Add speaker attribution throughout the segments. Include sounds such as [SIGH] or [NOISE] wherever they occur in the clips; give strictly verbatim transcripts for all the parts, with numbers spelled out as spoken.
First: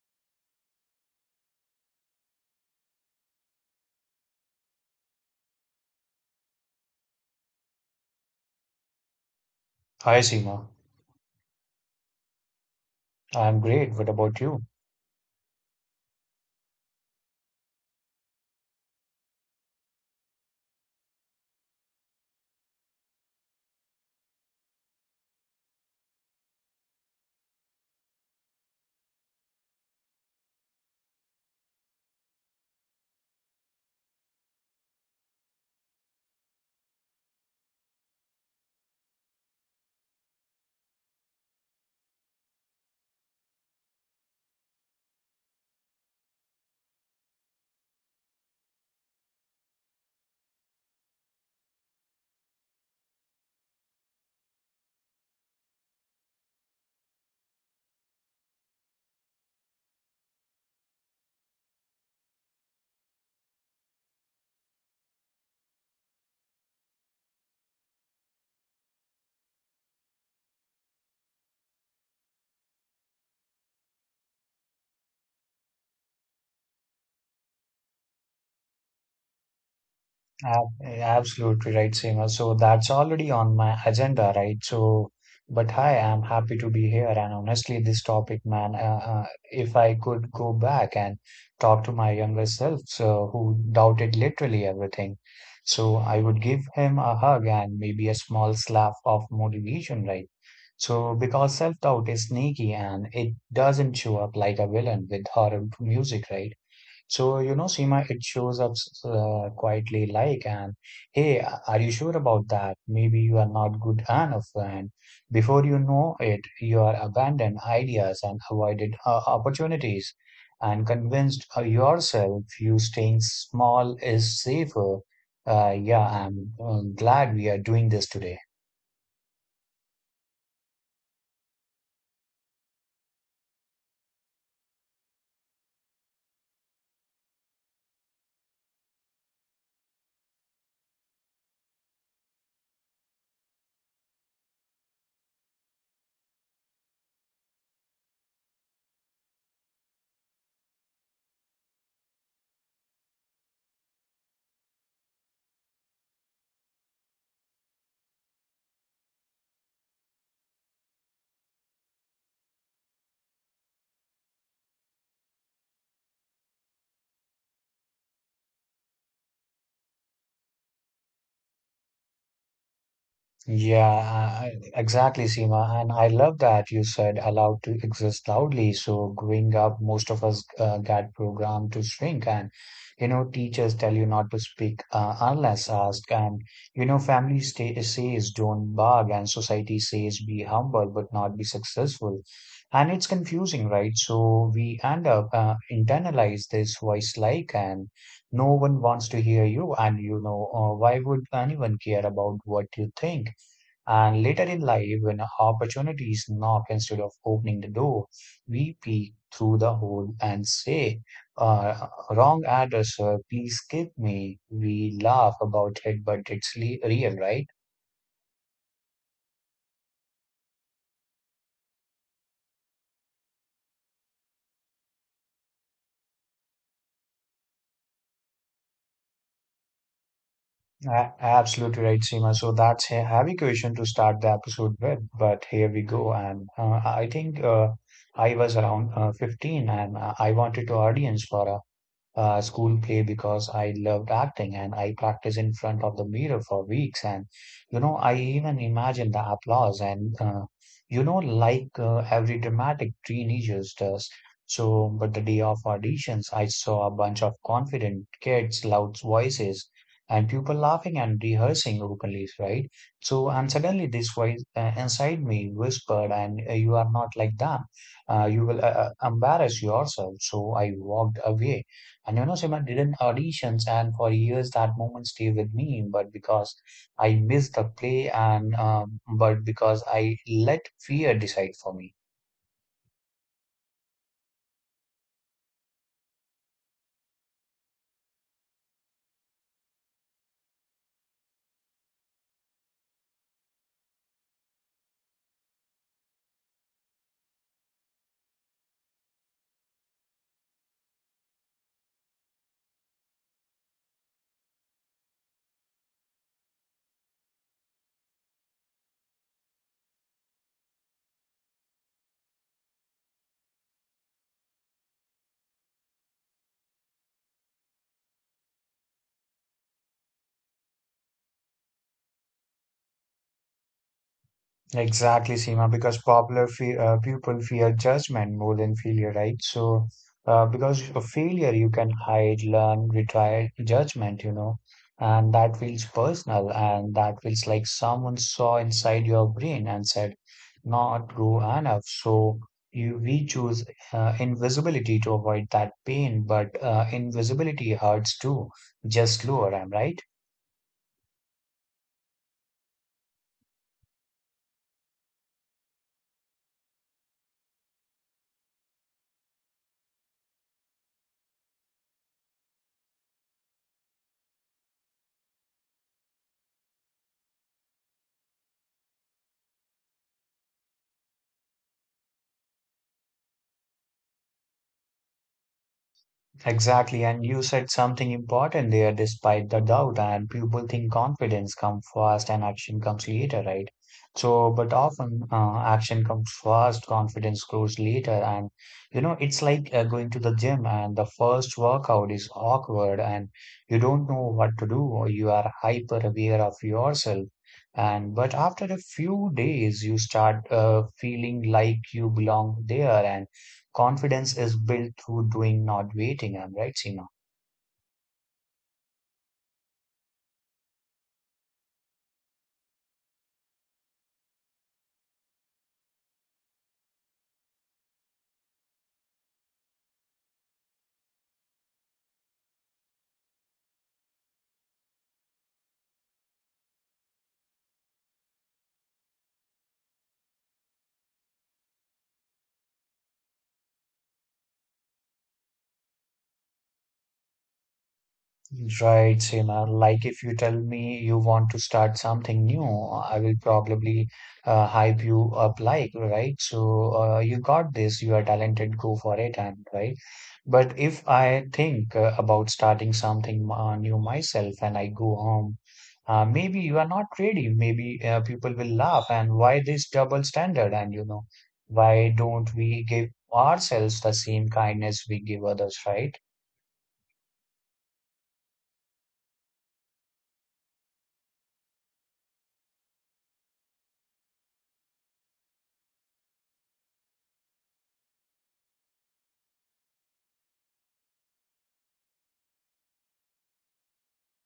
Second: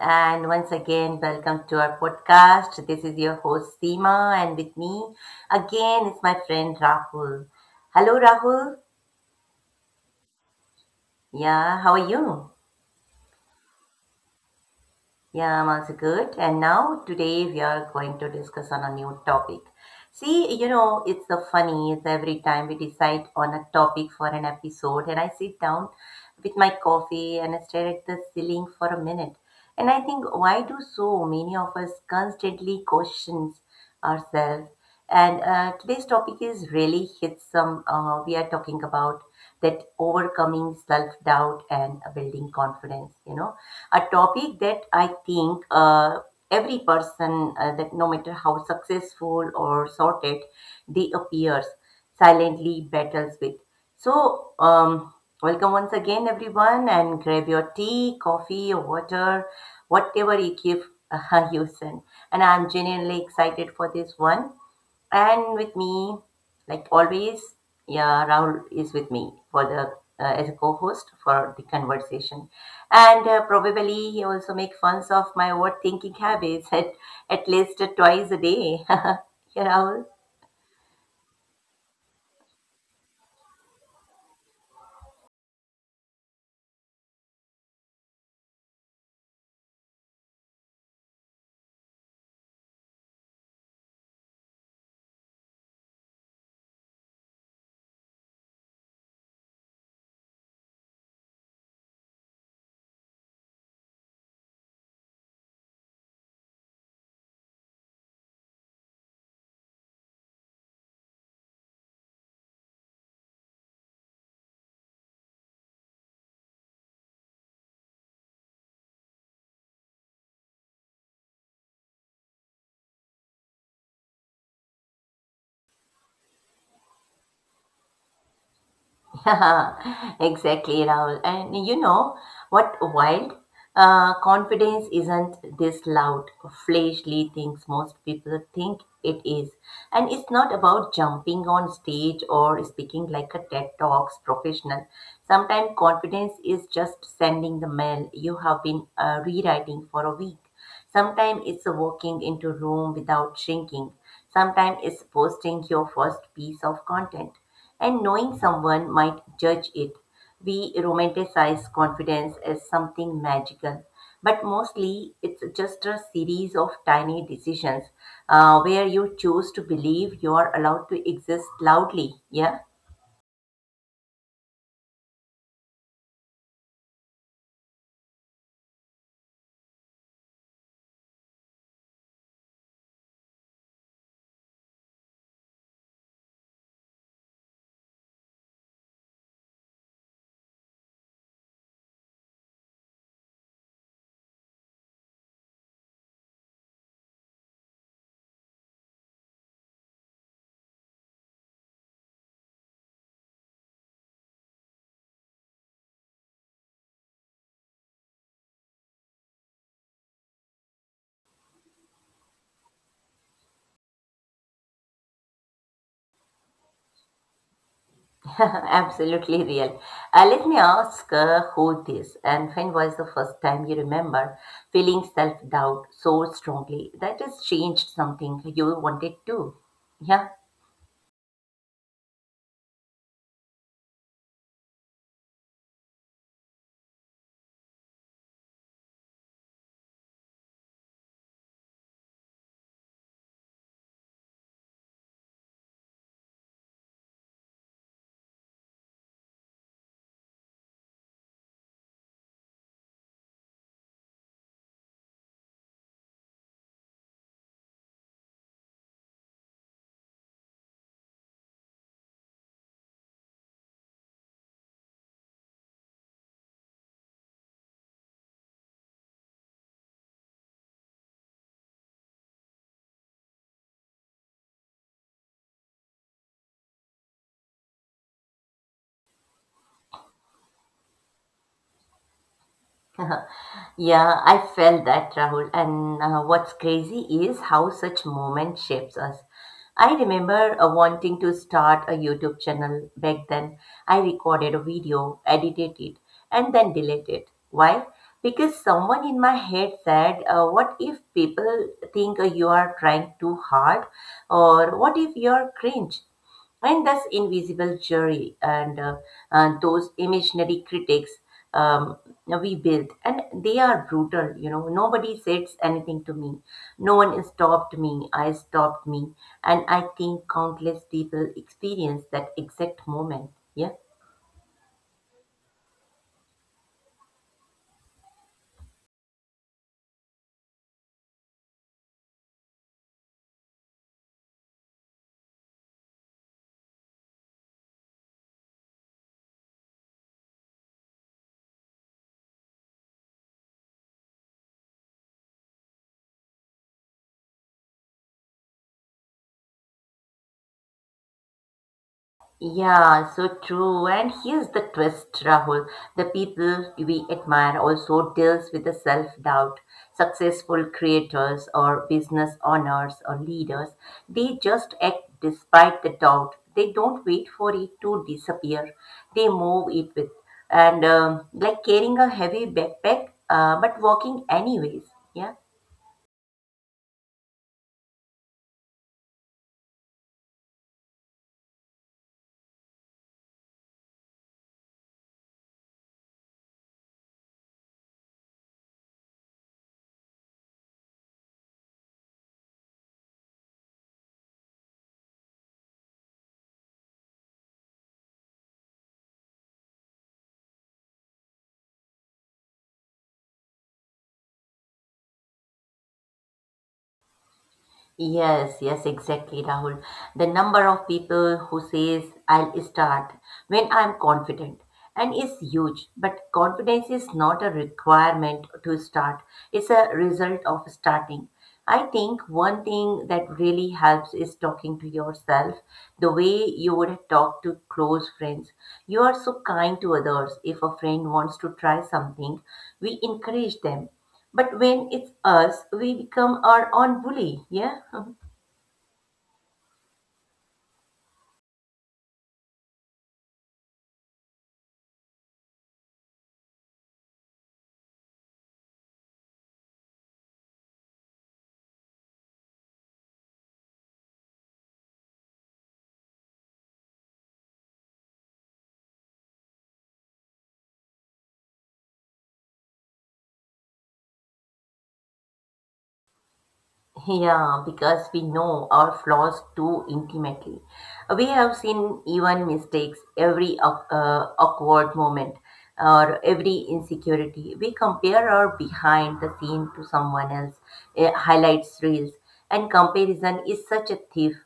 Speaker 1: and once again, welcome to our podcast. This is your host Seema, and with me again is my friend Rahul. Hello, Rahul.
Speaker 2: Hi, Seema.
Speaker 1: Yeah, how are you?
Speaker 2: I'm great. What about you?
Speaker 1: Yeah, I'm also good. And now today we are going to discuss on a new topic. See, you know, it's so funny is every time we decide on a topic for an episode and I sit down with my coffee and I stare at the ceiling for a minute. And I think why do so many of us constantly question ourselves? And uh, today's topic is really hits some uh, we are talking about that overcoming self-doubt and building confidence, you know, a topic that I think uh, every person uh, that no matter how successful or sorted they appears silently battles with. So um, welcome once again, everyone, and grab your tea, coffee, or water, whatever you keep. [LAUGHS] Uh, you send. And I'm genuinely excited for this one. And with me, like always, yeah, Rahul is with me for the uh, as a co-host for the conversation, and uh, probably he also make fun of my overthinking habits [LAUGHS] at at least twice a day. [LAUGHS] Yeah, Rahul.
Speaker 2: Ab- Absolutely right, Seema. So that's already on my agenda, right? So, but hi, I'm happy to be here. And honestly, this topic, man, uh, uh, if I could go back and talk to my younger self, so who doubted literally everything, so I would give him a hug and maybe a small slap of motivation, right? So, because self-doubt is sneaky and it doesn't show up like a villain with horror music, right? So, you know, Seema, it shows up uh, quietly like, and hey, are you sure about that? Maybe you are not good enough. And before you know it, you are abandoned ideas and avoided uh, opportunities and convinced uh, yourself you staying small is safer. Uh, yeah, I'm, I glad we are doing this today.
Speaker 1: [LAUGHS] Exactly, Rahul. And you know what wild? Uh, confidence isn't this loud, fleshly things most people think it is. And it's not about jumping on stage or speaking like a TED Talks professional. Sometimes confidence is just sending the mail you have been uh, rewriting for a week. Sometimes it's walking into a room without shrinking. Sometimes it's posting your first piece of content and knowing someone might judge it. We romanticize confidence as something magical, but mostly it's just a series of tiny decisions uh, where you choose to believe you are allowed to exist loudly. Yeah.
Speaker 2: Yeah, I- exactly, Seema. And I love that you said allowed to exist loudly. So growing up, most of us uh, got programmed to shrink, and you know, teachers tell you not to speak uh, unless asked, and you know, family sta says don't bark, and society says be humble but not be successful. And it's confusing, right? So we end up uh, internalize this voice like, and no one wants to hear you, and you know, uh, why would anyone care about what you think? And later in life, when opportunities knock instead of opening the door, we peek through the hole and say, uh, wrong address, sir, please skip me. We laugh about it, but it's le- real, right?
Speaker 1: [LAUGHS] Absolutely real. Uh, let me ask uh, who this, and when was the first time you remember feeling self doubt so strongly that has changed something you wanted to? Yeah.
Speaker 2: A- absolutely right, Seema. So that's a heavy question to start the episode with, but here we go. And uh, I think uh, I was around uh, fifteen and uh, I wanted to audience for a uh, school play because I loved acting and I practiced in front of the mirror for weeks. And, you know, I even imagined the applause and, uh, you know, like uh, every dramatic teenager does. So, but the day of auditions, I saw a bunch of confident kids, loud voices, and people laughing and rehearsing openly, right? So, and suddenly this voice uh, inside me whispered, and uh, you are not like that. Uh, you will uh, uh, embarrass yourself. So I walked away and you know, Simran didn't auditions, and for years that moment stayed with me. But because I missed the play, and um, but because I let fear decide for me.
Speaker 1: Yeah, I felt that, Rahul. And uh, what's crazy is how such moment shapes us. I remember uh, wanting to start a YouTube channel back then. I recorded a video, edited it, and then deleted it. Why? Because someone in my head said, uh, what if people think uh, you are trying too hard? Or what if you are cringe? And thus, invisible jury, and uh, uh, those imaginary critics um, we built, and they are brutal. You know, nobody said anything to me. No one stopped me. I stopped me, and I think countless people experience that exact moment. Yeah.
Speaker 2: Exactly, Seema, because popular fe uh, people fear judgment more than failure, right? So, uh, because of failure, you can hide, learn, retry judgment, you know, and that feels personal and that feels like someone saw inside your brain and said, not go enough. So, you we choose uh, invisibility to avoid that pain, but uh, invisibility hurts too, just lower, am I right?
Speaker 1: Yeah, so true. And here's the twist, Rahul. The people we admire also deals with the self-doubt. Successful creators or business owners or leaders, they just act despite the doubt. They don't wait for it to disappear. They move it with. And um, like carrying a heavy backpack, uh, but walking anyways. Yeah.
Speaker 2: Exactly. And you said something important there, despite the doubt, and people think confidence comes first and action comes later, right? So, but often uh, action comes first, confidence grows later. And, you know, it's like uh, going to the gym and the first workout is awkward and you don't know what to do, or you are hyper aware of yourself. And, but after a few days, you start uh, feeling like you belong there and confidence is built through doing, not waiting. I'm right, Seema?
Speaker 1: Yes, yes, exactly, Rahul. The number of people who says I'll start when I'm confident and is huge. But confidence is not a requirement to start. It's a result of starting. I think one thing that really helps is talking to yourself the way you would talk to close friends. You are so kind to others. If a friend wants to try something, we encourage them. But when it's us, we become our own bully. Yeah.
Speaker 2: Right, Seema. Like if you tell me you want to start something new, I will probably uh, hype you up like, right? So uh, you got this, you are talented, go for it, and right. But if I think uh, about starting something uh, new myself and I go home, uh, maybe you are not ready. Maybe uh, people will laugh, and why this double standard? And you know, why don't we give ourselves the same kindness we give others, right?
Speaker 1: Yeah, because we know our flaws too intimately. We have seen even mistakes, every awk- uh, awkward moment, or every insecurity. We compare our behind the scene to someone else, uh, highlights reels, and comparison is such a thief.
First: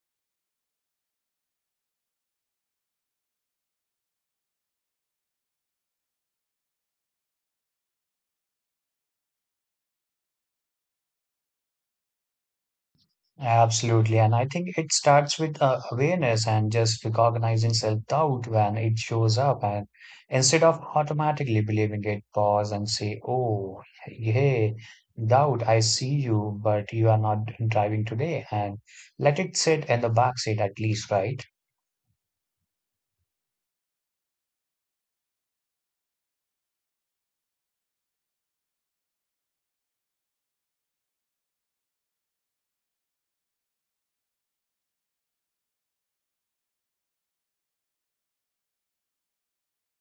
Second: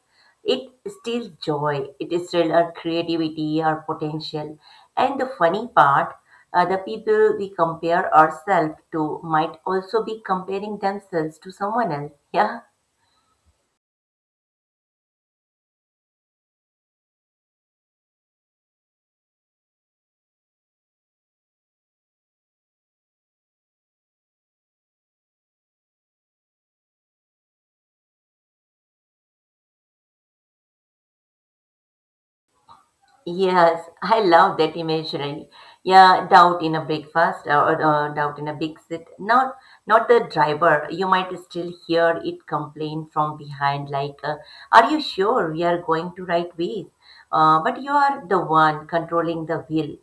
Speaker 1: It steals joy, it steals our creativity, our potential. And the funny part, uh, the people we compare ourselves to might also be comparing themselves to someone else. Yeah.
Speaker 2: Absolutely. And I think it starts with uh, awareness and just recognizing self-doubt when it shows up. And instead of automatically believing it, pause and say, Oh, hey, doubt, I see you, but you are not driving today. And let it sit in the back seat at least, right?
Speaker 1: Yes, I love that imagery. Yeah, doubt in a breakfast uh, or uh, doubt in a big sit. Not, not the driver. You might still hear it complain from behind, like, uh, "Are you sure we are going to right way?" Uh, but you are the one controlling the wheel.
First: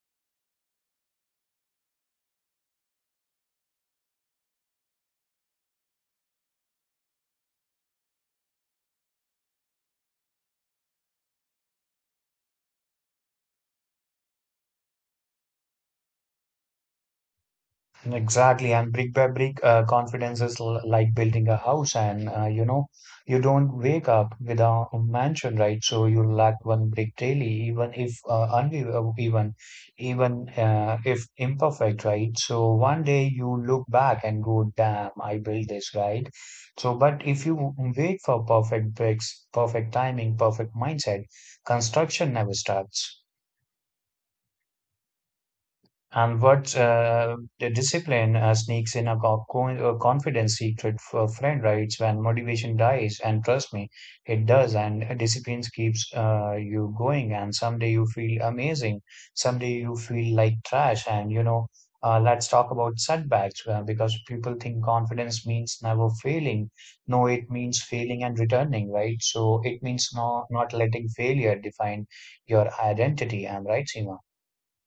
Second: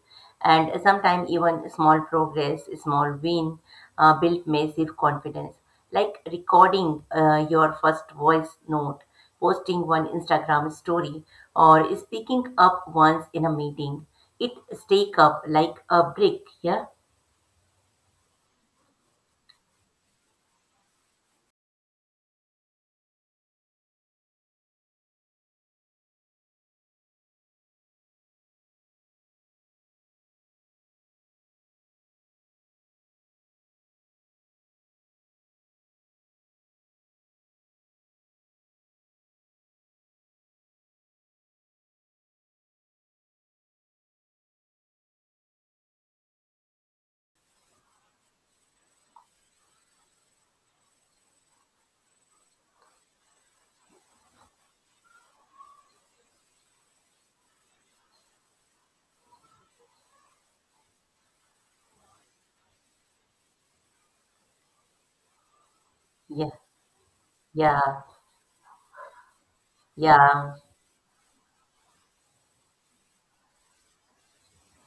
Speaker 1: And sometimes even small progress, small win, uh, build massive confidence. Like recording uh, your first voice note, posting one Instagram story, or speaking up once in a meeting. It stake up like a brick. Yeah,
Speaker 2: Exactly, and brick by brick, uh, confidence is l like building a house, and uh, you know, you don't wake up with a mansion, right? So you lack one brick daily, even if uh, uneven, even even uh, if imperfect, right? So one day you look back and go, "Damn, I built this," right? So, but if you wait for perfect bricks, perfect timing, perfect mindset, construction never starts. And what uh, the discipline uh, sneaks in a co- co- uh, confidence secret for a friend, right? When motivation dies, and trust me, it does. And uh, discipline keeps uh, you going. And someday you feel amazing. Someday you feel like trash. And you know, uh, let's talk about setbacks uh, because people think confidence means never
Speaker 1: yeah,
Speaker 2: failing. No, it
Speaker 1: yeah,
Speaker 2: means failing and returning, right? So it means no,
Speaker 1: yeah.
Speaker 2: not letting failure define your identity. I'm right, Seema.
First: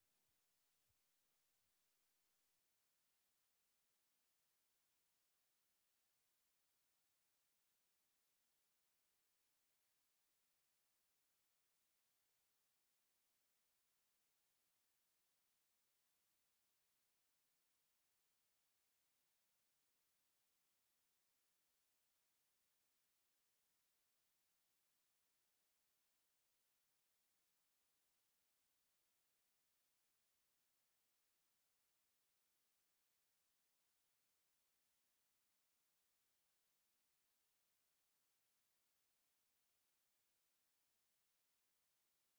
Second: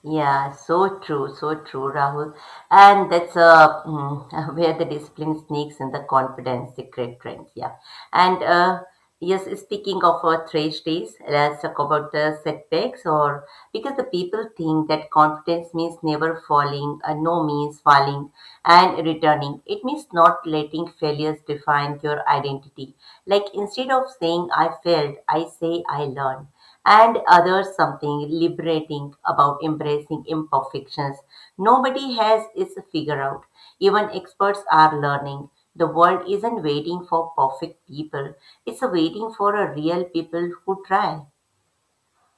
Speaker 1: Yeah, so true, so true, Rahul. And that's uh, mm, [LAUGHS] where the discipline sneaks in the confidence, secret trends. Yeah. And uh, yes, speaking of our trash days, let's talk about the setbacks or because the people think that confidence means never falling, uh, no, means falling and returning. It means not letting failures define your identity. Like instead of saying I failed, I say I learned, and others something liberating about embracing imperfections. Nobody has is figure out. Even experts are learning. The world isn't waiting for perfect people, it's waiting for a real people who try.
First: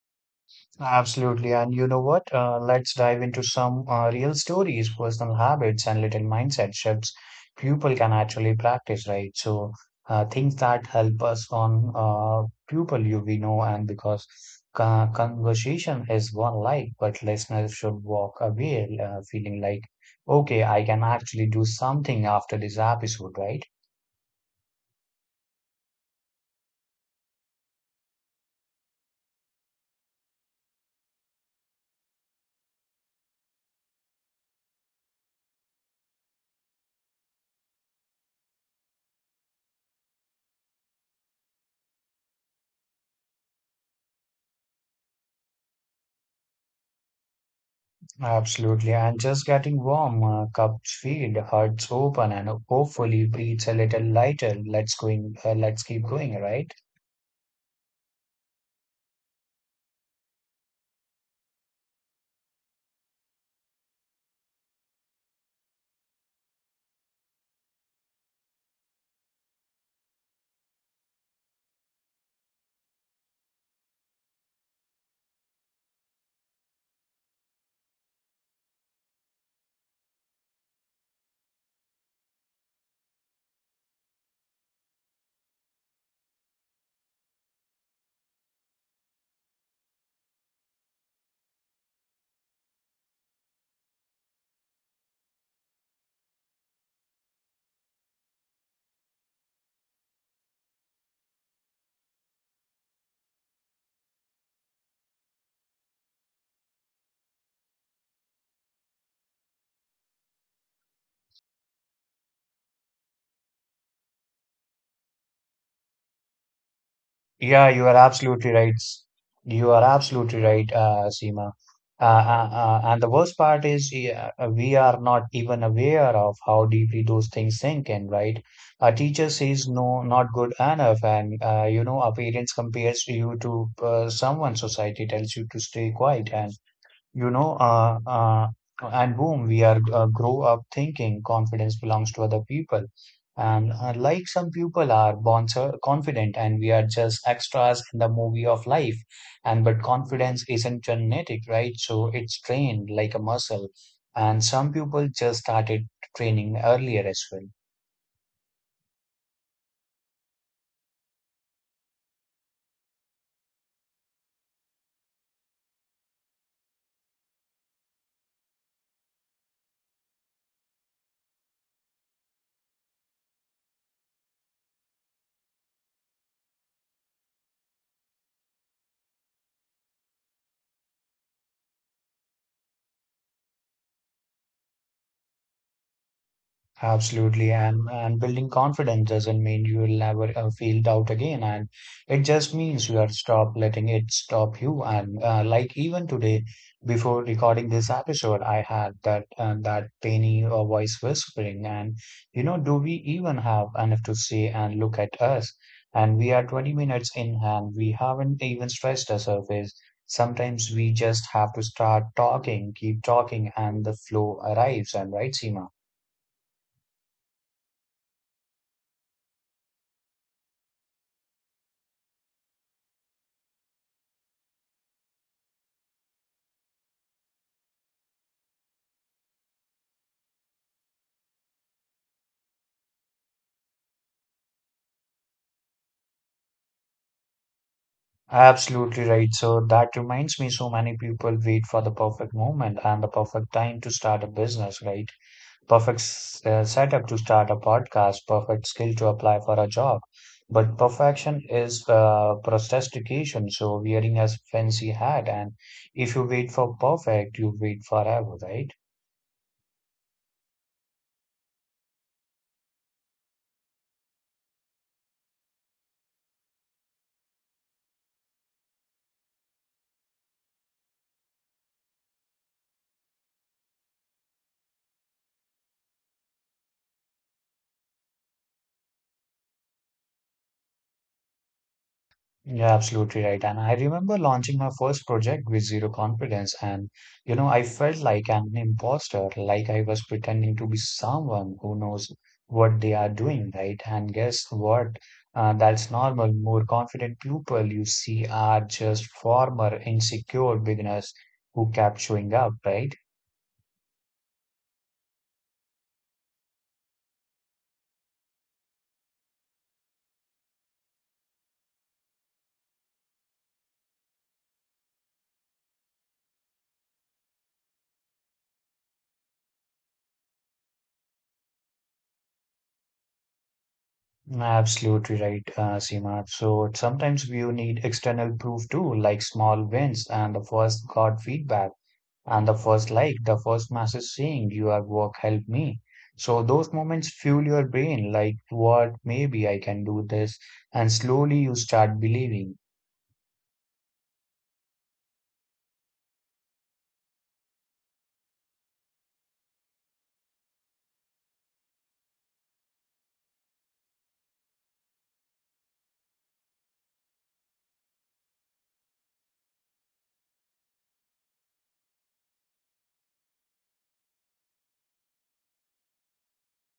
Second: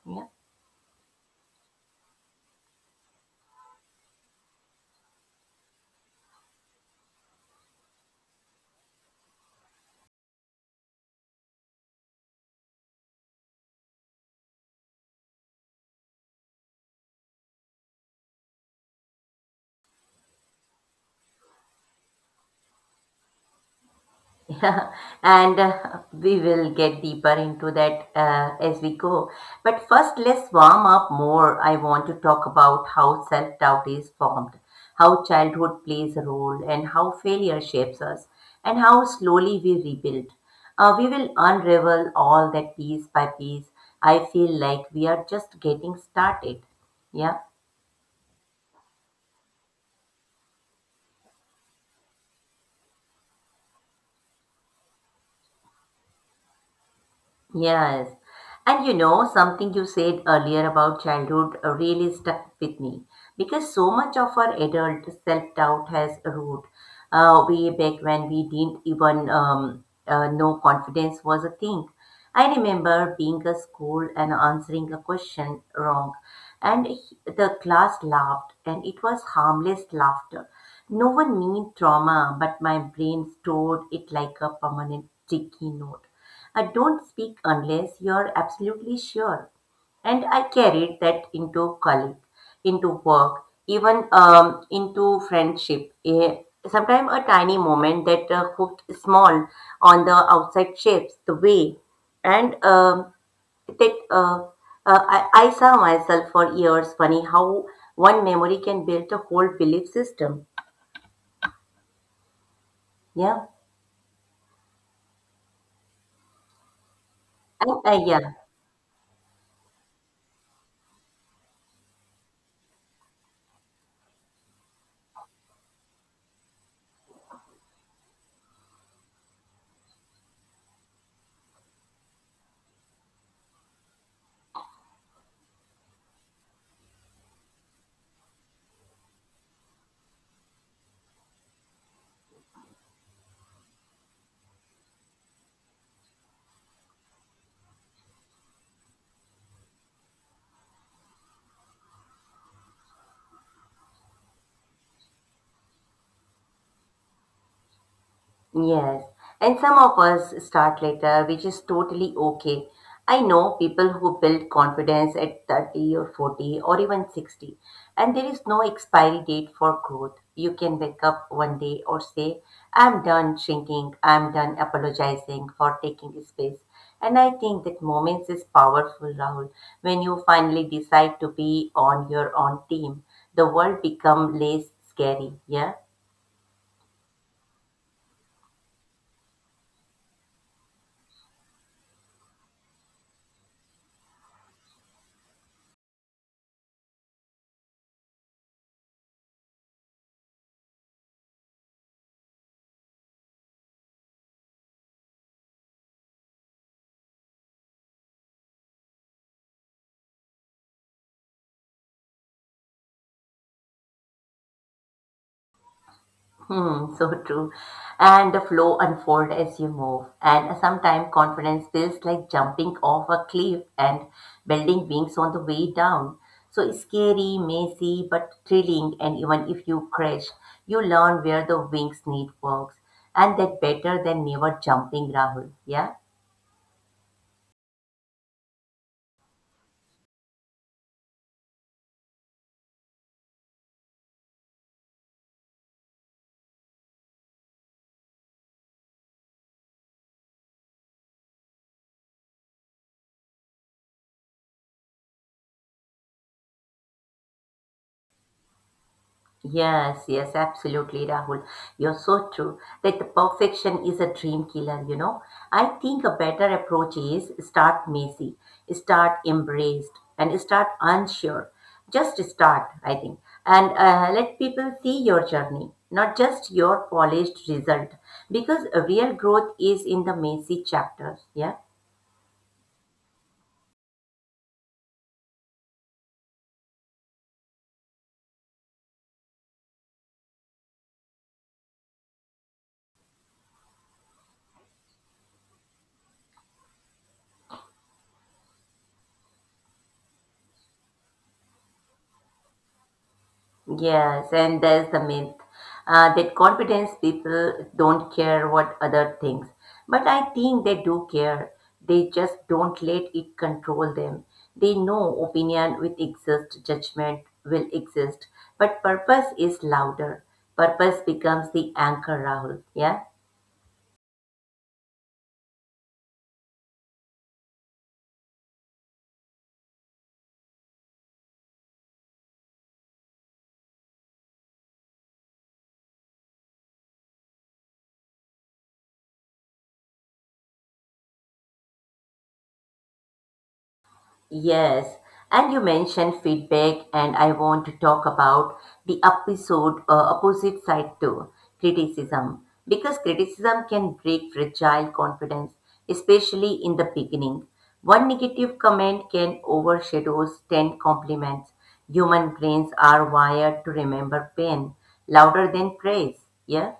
Speaker 1: Yeah.
Speaker 2: Absolutely. And you know what? Uh, let's dive into some uh, real stories, personal habits, and little mindset shifts people can actually practice, right? So, uh, things that help us on uh, people you we know, and because co- conversation is one life, but listeners should walk away uh, feeling like, okay, I can actually do something after this episode, right?
Speaker 1: Yeah, [LAUGHS] and uh, we will get deeper into that uh, as we go. But first, let's warm up more. I want to talk about how self doubt is formed, how childhood plays a role, and how failure shapes us, and how slowly we rebuild. Uh, we will unravel all that piece by piece. I feel like we are just getting started. Yeah.
Speaker 2: Absolutely, and just getting warm, uh, cupped feet, hearts open, and hopefully breathes a little lighter. Let's going. Uh, let's keep going, right?
Speaker 1: Yes. And you know, something you said earlier about childhood uh, really stuck with me because so much of our adult self doubt has a root uh, way back when we didn't even um, uh, know confidence was a thing. I remember being at school and answering a question wrong, and he- the class laughed, and it was harmless laughter. No one meant trauma, but my brain stored it like a permanent sticky note. I don't speak unless you're absolutely sure. And I carried that into college, into work, even um, into friendship. A, sometimes a tiny moment that uh, hooked small on the outside shapes the way. And um, that uh, uh, I, I saw myself for years. Funny how one memory can build a whole belief system. Yeah.
Speaker 2: Yeah,
Speaker 1: And,
Speaker 2: you are
Speaker 1: uh, yeah.
Speaker 2: absolutely right. S- You are absolutely right, uh, Seema. Uh, uh, uh, and the worst part is yeah, uh, we are not even aware of how deeply those things sink in, right? A teacher says no, not good enough, and uh, you know, our parents compares you to uh, someone. Society tells you to stay quiet, and you know uh, uh, and boom we are uh, grow up thinking confidence belongs to other people and uh, like some people are born so confident and we are just extras in the movie of life and but confidence isn't genetic, right? So it's trained like a muscle and some people just started training earlier as well.
Speaker 1: Yes, and some of us start later, which is totally okay. I know people who build confidence at thirty or forty or even sixty, and there is no expiry date for growth. You can wake up one day or say, I'm done shrinking, I'm done apologizing for taking space. And I think that moments is powerful, Rahul. When you finally decide to be on your own team, the world become less scary, yeah?
Speaker 2: Absolutely, and and building confidence doesn't mean you will never uh, feel doubt again, and it just means you are stop letting it stop you. And uh, like even today, before recording this episode, I had that uh, that tiny uh, voice whispering, and you know, do we even have enough to say? And look at us, and we are twenty minutes in, and we haven't even stressed the surface. Sometimes we just have to start talking, keep talking, and the flow arrives. And right, Seema?
Speaker 1: Hmm, so true. And the flow unfold as you move. And sometimes confidence feels like jumping off a cliff and building wings on the way down. So scary, messy, but thrilling. And even if you crash, you learn where the wings need works. And that better than never jumping, Rahul. Yeah.
Speaker 2: Absolutely right. So that reminds me, so many people wait for the perfect moment and the perfect time to start a business, right? Perfect s- uh, setup to start a podcast, perfect skill to apply for a job. But perfection is uh, procrastination, so wearing a fancy hat. And if you wait for perfect, you wait forever, right?
Speaker 1: Yes, yes, absolutely, Rahul. You're so true. Like the perfection is a dream killer, you know. I think a better approach is start messy, start embraced, and start unsure. Just start, I think, and uh, let people see your journey, not just your polished result, because real growth is in the messy chapters. Yeah.
Speaker 2: You're absolutely right. And I remember launching my first project with zero confidence. And, you know, I felt like an imposter, like I was pretending to be someone who knows what they are doing, right? And guess what? Uh, that's normal. More confident people you see are just former insecure beginners who kept showing up, right?
Speaker 1: Yes, and there's the myth uh, that confidence people don't care what other thinks. But I think they do care. They just don't let it control them. They know opinion will exist, judgment will exist, but purpose is louder. Purpose becomes the anchor, Rahul. Yeah.
Speaker 2: Absolutely right, uh, Seema. So sometimes you need external proof too, like small wins and the first got feedback. And the first like, the first message saying your work helped me. So those moments fuel your brain like what maybe I can do this and slowly you start believing.
Speaker 1: Yes, and you mentioned feedback, and I want to talk about the episode uh, opposite side too, criticism, because criticism can break fragile confidence, especially in the beginning. One negative comment can overshadow ten compliments. Human brains are wired to remember pain louder than praise. Yeah.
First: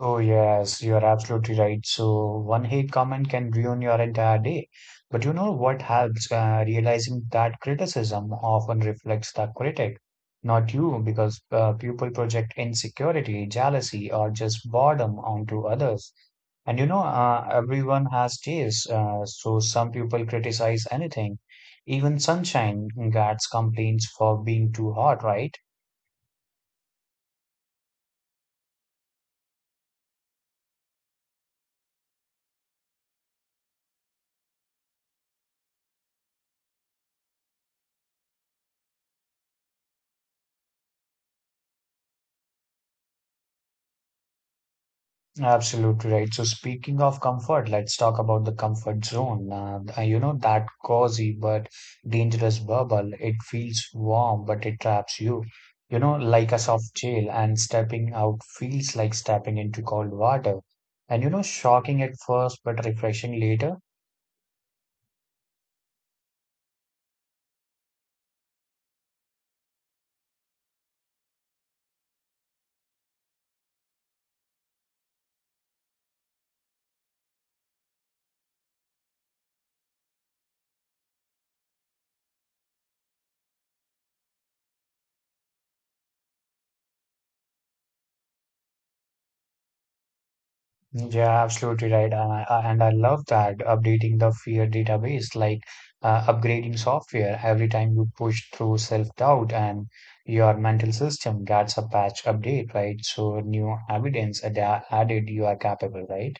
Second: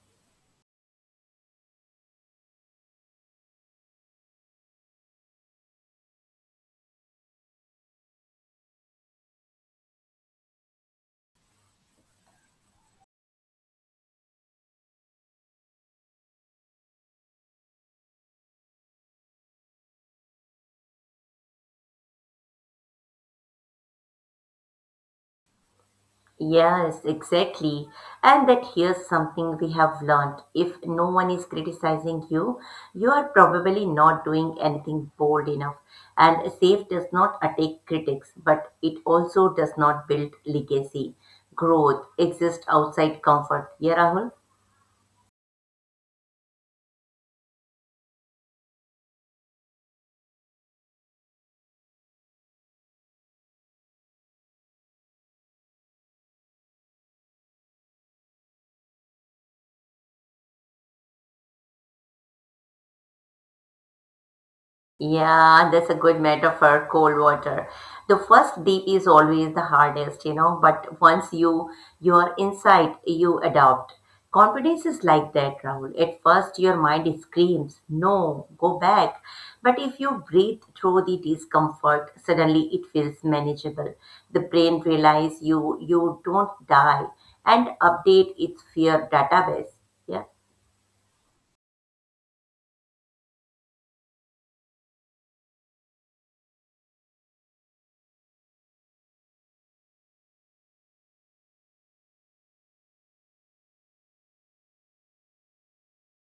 Speaker 2: Oh, yes, you are absolutely right. So, one hate comment can ruin your entire day. But you know what helps? Uh, realizing that criticism often reflects the critic, not you, because uh, people project insecurity, jealousy, or just boredom onto others. And you know, uh, everyone has tastes, uh, so some people criticize anything. Even sunshine gets complaints for being too hot, right?
Speaker 1: Yes, exactly. And that here's something we have learned. If no one is criticizing you, you are probably not doing anything bold enough. And safe does not attack critics, but it also does not build legacy. Growth exists outside comfort. Yeah, Rahul?
Speaker 2: Absolutely right. So speaking of comfort, let's talk about the comfort zone. Uh, you know, that cozy but dangerous bubble. It feels warm, but it traps you. You know, like a soft jail, and stepping out feels like stepping into cold water. And you know, shocking at first, but refreshing later.
Speaker 1: Yeah, that's a good metaphor, cold water. The first dip is always the hardest, you know, but once you you are inside, you adopt. Confidence is like that, Rahul. At first your mind screams, no, go back. But if you breathe through the discomfort, suddenly it feels manageable. The brain realizes you you don't die and update its fear database. Yeah.
Speaker 2: Yeah, absolutely right. And I, I- and I love that updating the fear database, like uh, upgrading software every time you push through self-doubt and your mental system gets a patch update, right? So new evidence ada- added you are capable, right?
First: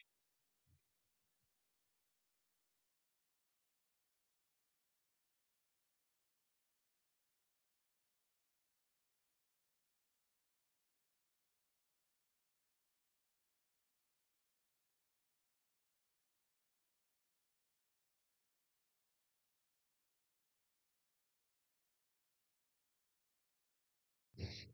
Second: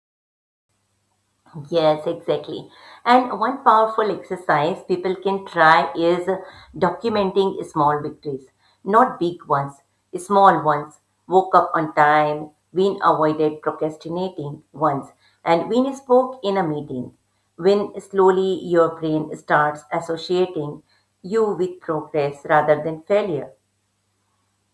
Speaker 1: Yes, exactly. And one powerful exercise people can try is documenting small victories, not big ones, small ones. Woke up on time, when avoided procrastinating once, and when spoke in a meeting. When slowly your brain starts associating you with progress rather than failure.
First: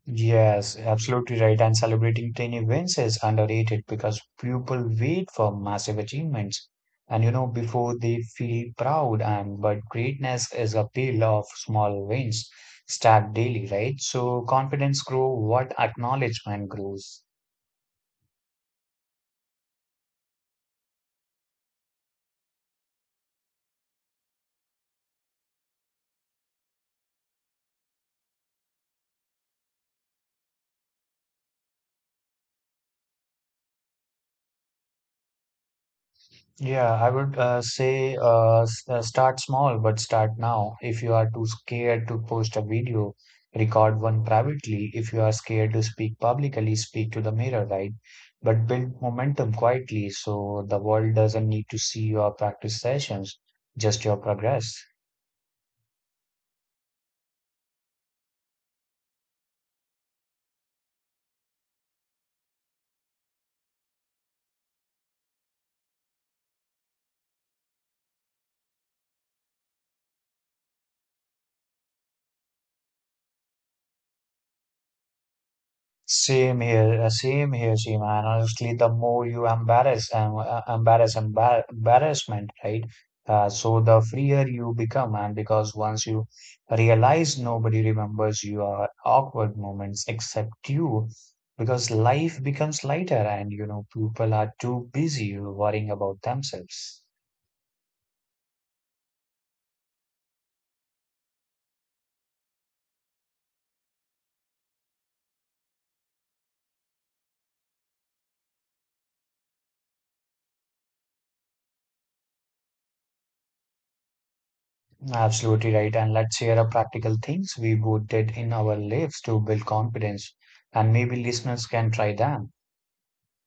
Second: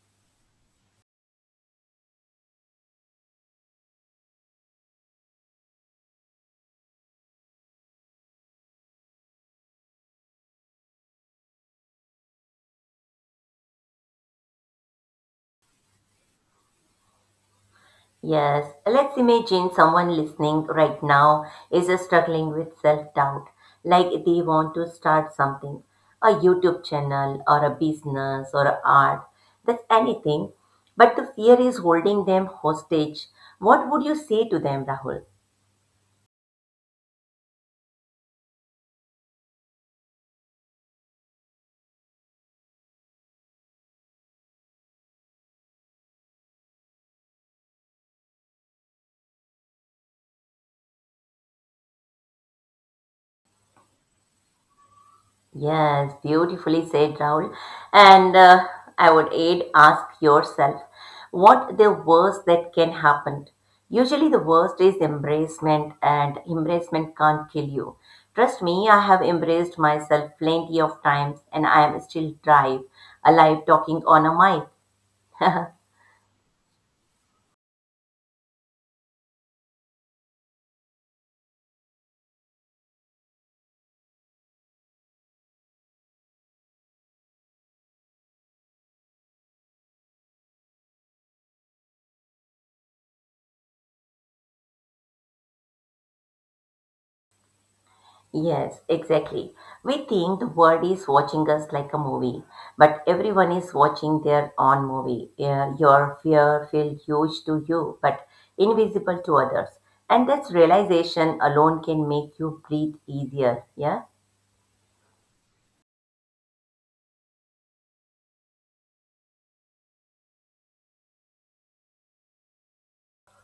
Speaker 2: Yes, absolutely right. And celebrating tiny wins is underrated because people wait for massive achievements. And you know, before they feel proud, and but greatness is a pile of small wins stacked daily, right? So confidence grow what acknowledgement grows.
Speaker 1: Yes, let's imagine someone listening right now is struggling with self doubt, like they want to start something, a YouTube channel, or a business, or art, that's anything, but the fear is holding them hostage. What would you say to them, Rahul?
Speaker 2: Yeah, I would uh, say uh, s- uh, start small, but start now. If you are too scared to post a video, record one privately. If you are scared to speak publicly, speak to the mirror, right? But build momentum quietly so the world doesn't need to see your practice sessions, just your progress.
Speaker 1: Yes, beautifully said, Rahul. And uh, I would add, ask yourself what the worst that can happen. Usually, the worst is embracement, and embracement can't kill you. Trust me, I have embraced myself plenty of times, and I am still drive, alive, talking on a mic. [LAUGHS]
Speaker 2: Same here, uh, same here, Seema. And honestly, the more you embarrass, um, uh, embarrass, embar embarrassment, right? Uh, so the freer you become, and because once you realize nobody remembers your awkward moments except you, because life becomes lighter, and you know people are too busy worrying about themselves.
Speaker 1: Yes, exactly. We think the world is watching us like a movie, but everyone is watching their own movie. Yeah, your fear feels huge to you, but invisible to others. And that realization alone can make you breathe easier. Yeah.
Speaker 2: Absolutely right. And let's share a practical things we both did in our lives to build confidence, and maybe listeners can try them.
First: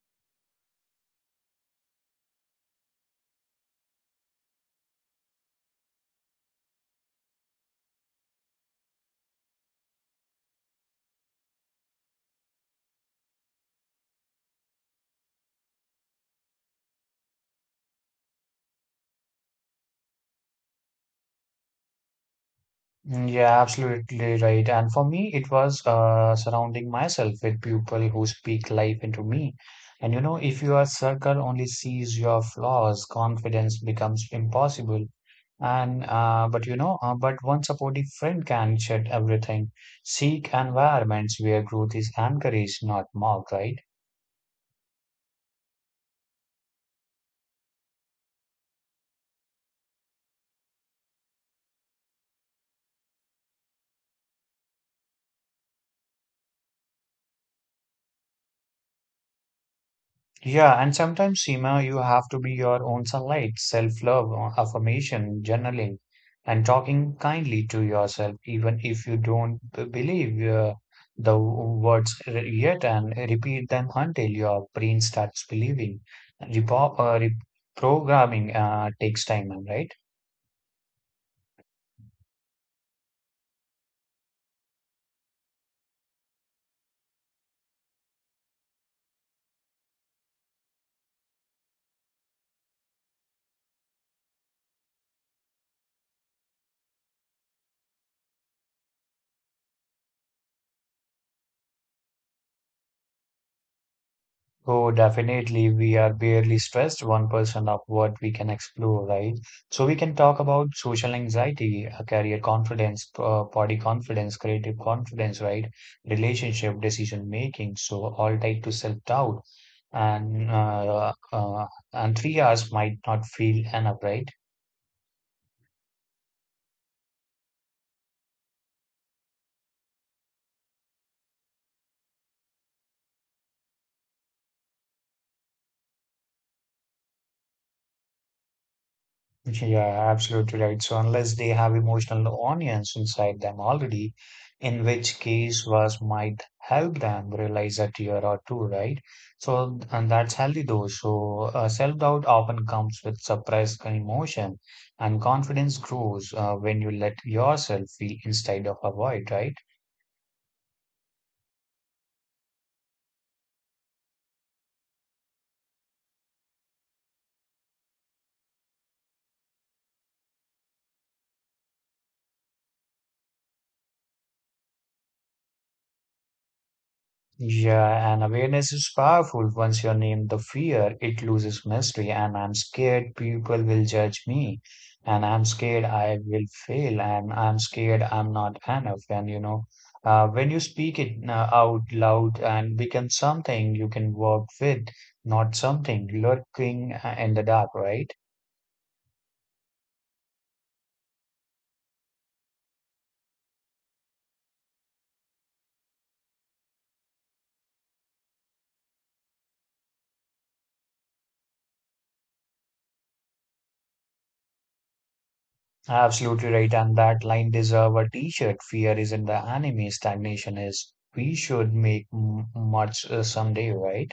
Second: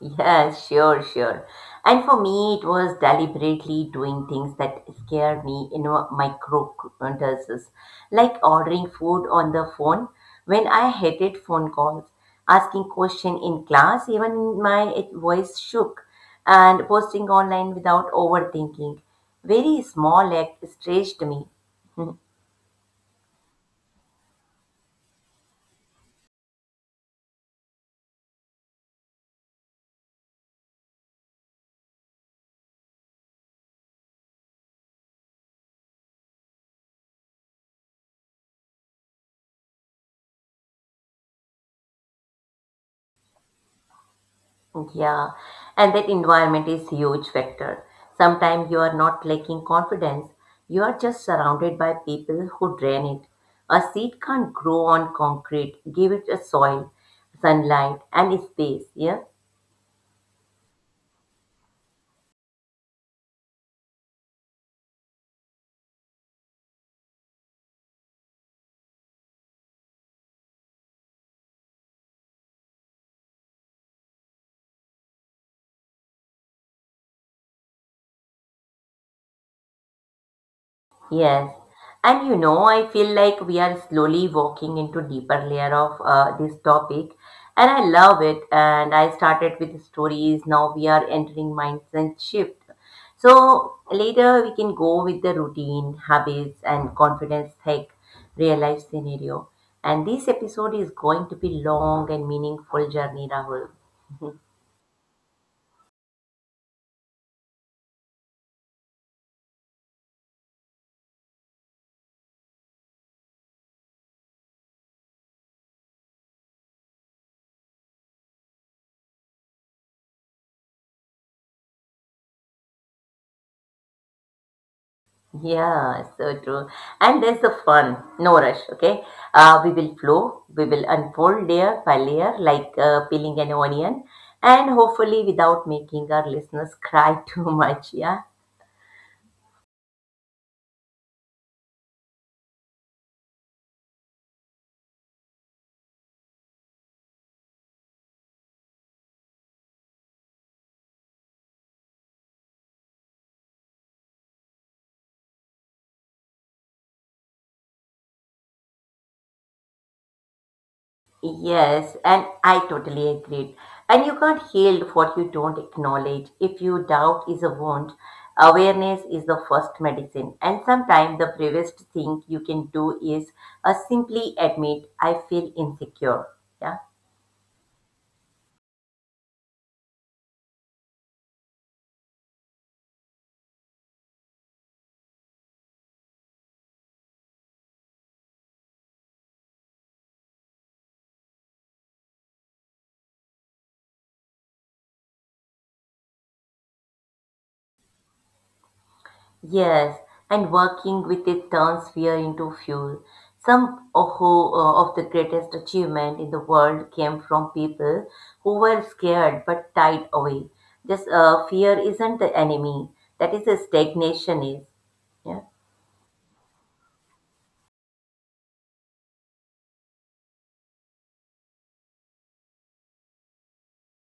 Speaker 1: Yeah, sure, sure. And for me, it was deliberately doing things that scare me in a micro doses, like ordering food on the phone when I hated phone calls, asking question in class, even my voice shook, and posting online without overthinking. Very small act stretched me. [LAUGHS]
Speaker 2: Mm, yeah, absolutely right. And for me, it was uh, surrounding myself with people who speak life into me. And you know, if your circle only sees your flaws, confidence becomes impossible. And uh, but you know, uh, but one supportive friend can shed everything. Seek environments where growth is encouraged, not mocked, right?
Speaker 1: Yeah, and that environment is huge factor. Sometimes you are not lacking confidence, you are just surrounded by people who drain it. A seed can't grow on concrete. Give it a soil, sunlight, and space. Yeah.
Speaker 2: Yeah, and sometimes, Seema, you have to be your own sunlight, self-love, uh, affirmation, journaling, and talking kindly to yourself, even if you don't b- believe uh, the w- words r- yet, and repeat them until your brain starts believing. Repo uh, Reprogramming uh, takes time, right?
Speaker 1: Yes. And you know, I feel like we are slowly walking into deeper layer of uh, this topic and I love it. And I started with stories. Now we are entering mindset shift. So later we can go with the routine, habits and confidence hack, real life scenario. And this episode is going to be long and meaningful journey, Rahul.
Speaker 2: Oh, definitely. We are barely stressed one percent of what we can explore, right? So we can talk about social anxiety, uh, career confidence, uh, body confidence, creative confidence, right? Relationship, decision making. So all tied to self-doubt. And uh, uh, and three hours might not feel enough, right?
Speaker 1: Yeah, so true. And there's the fun. No rush, okay? Uh, we will flow, we will unfold layer by layer, like uh, peeling an onion, and hopefully without making our listeners cry [LAUGHS] too much, yeah?
Speaker 2: Yeah, absolutely right. So unless they have emotional onions inside them already, in which case was might help them realize a tear or two, right? So and that's healthy though. So uh, self-doubt often comes with suppressed emotion, and confidence grows uh, when you let yourself feel instead of avoid, right?
Speaker 1: Yes, and I totally agree. And you can't heal what you don't acknowledge. If you doubt is a wound, awareness is the first medicine. And sometimes the bravest thing you can do is uh, simply admit, I feel insecure. Yeah.
Speaker 2: Yeah, and awareness is powerful. Once you name the fear, it loses mystery, and I'm scared people will judge me, and I'm scared I will fail, and I'm scared I'm not enough. And you know, uh, when you speak it uh, out loud and become something you can work with, not something lurking uh, in the dark, right?
Speaker 1: Yes, and working with it turns fear into fuel. Some of who, uh, of the greatest achievement in the world came from people who were scared but tied away. This uh, fear isn't the enemy. That is a stagnation is. Yeah.
Speaker 2: Absolutely right. And that line deserve a t-shirt. Fear isn't the enemy, stagnation is. We should make m much uh, someday, right?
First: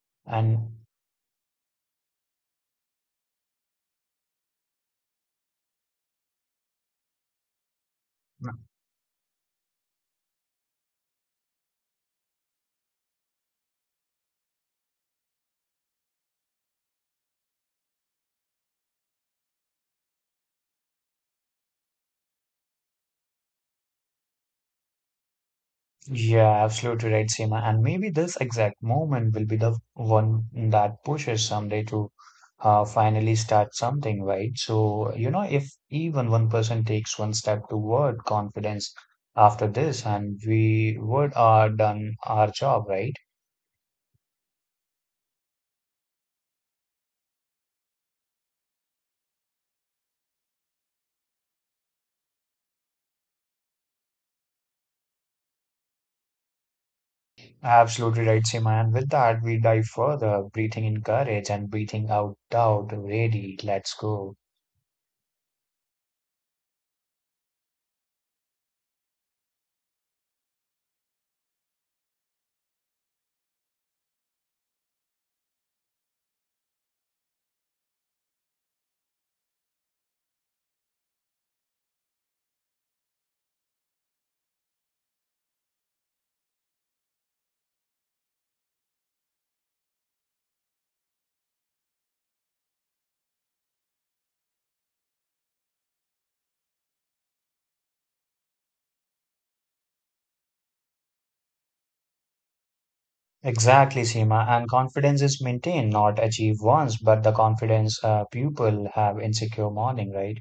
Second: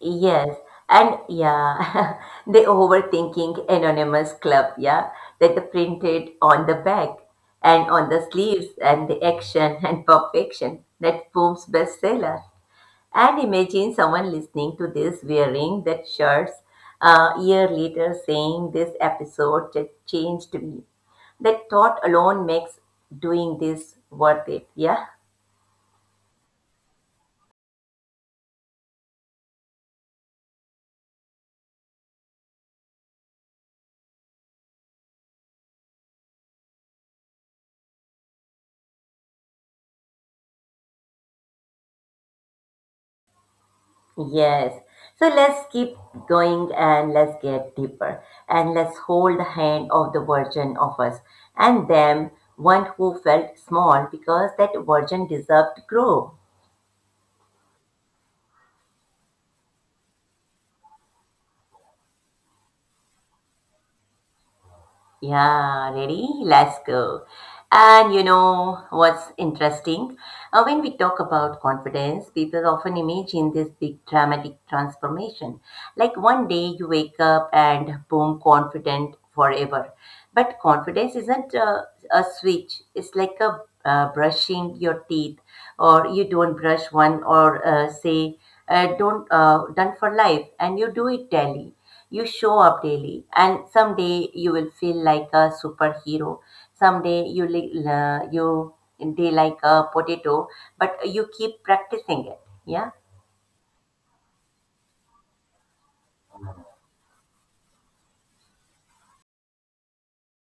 Speaker 1: Yes,
Speaker 2: And
Speaker 1: and yeah, [LAUGHS] the overthinking anonymous club, yeah, that the printed on the back and on the sleeves and the action [LAUGHS] and perfection. That Boom's bestseller. And imagine someone listening to this wearing that shirt, a year later saying this episode just changed me. That thought alone makes doing this worth it. Yeah?
Speaker 2: yeah, absolutely right, Seema. And maybe this exact moment will be the one that pushes someday to uh, finally start something, right? So, you know, if even one person takes one step toward confidence after this, and we would are done our job, right?
Speaker 1: Yes. So let's keep going and let's get deeper. And let's hold the hand of the virgin of us and them, one who felt small because that virgin deserved to grow.
Speaker 2: Absolutely right, Seema. And with that, we dive further, breathing in courage and breathing out doubt. Ready, let's go.
Speaker 1: Yeah, ready? Let's go. And you know what's interesting? Uh, when we talk about confidence, people often imagine this big dramatic transformation. Like one day you wake up and boom, confident forever. But confidence isn't a, a switch, it's like a uh, brushing your teeth, or you don't brush one, or uh, say, uh, don't, uh, done for life, and you do it daily. You show up daily, and someday you will feel like a superhero. Someday you li- la- you day like a potato, but you keep practicing it. Yeah.
Speaker 2: Exactly, Seema. And confidence is maintained, not achieved once, but the confidence uh, people have insecure morning, right?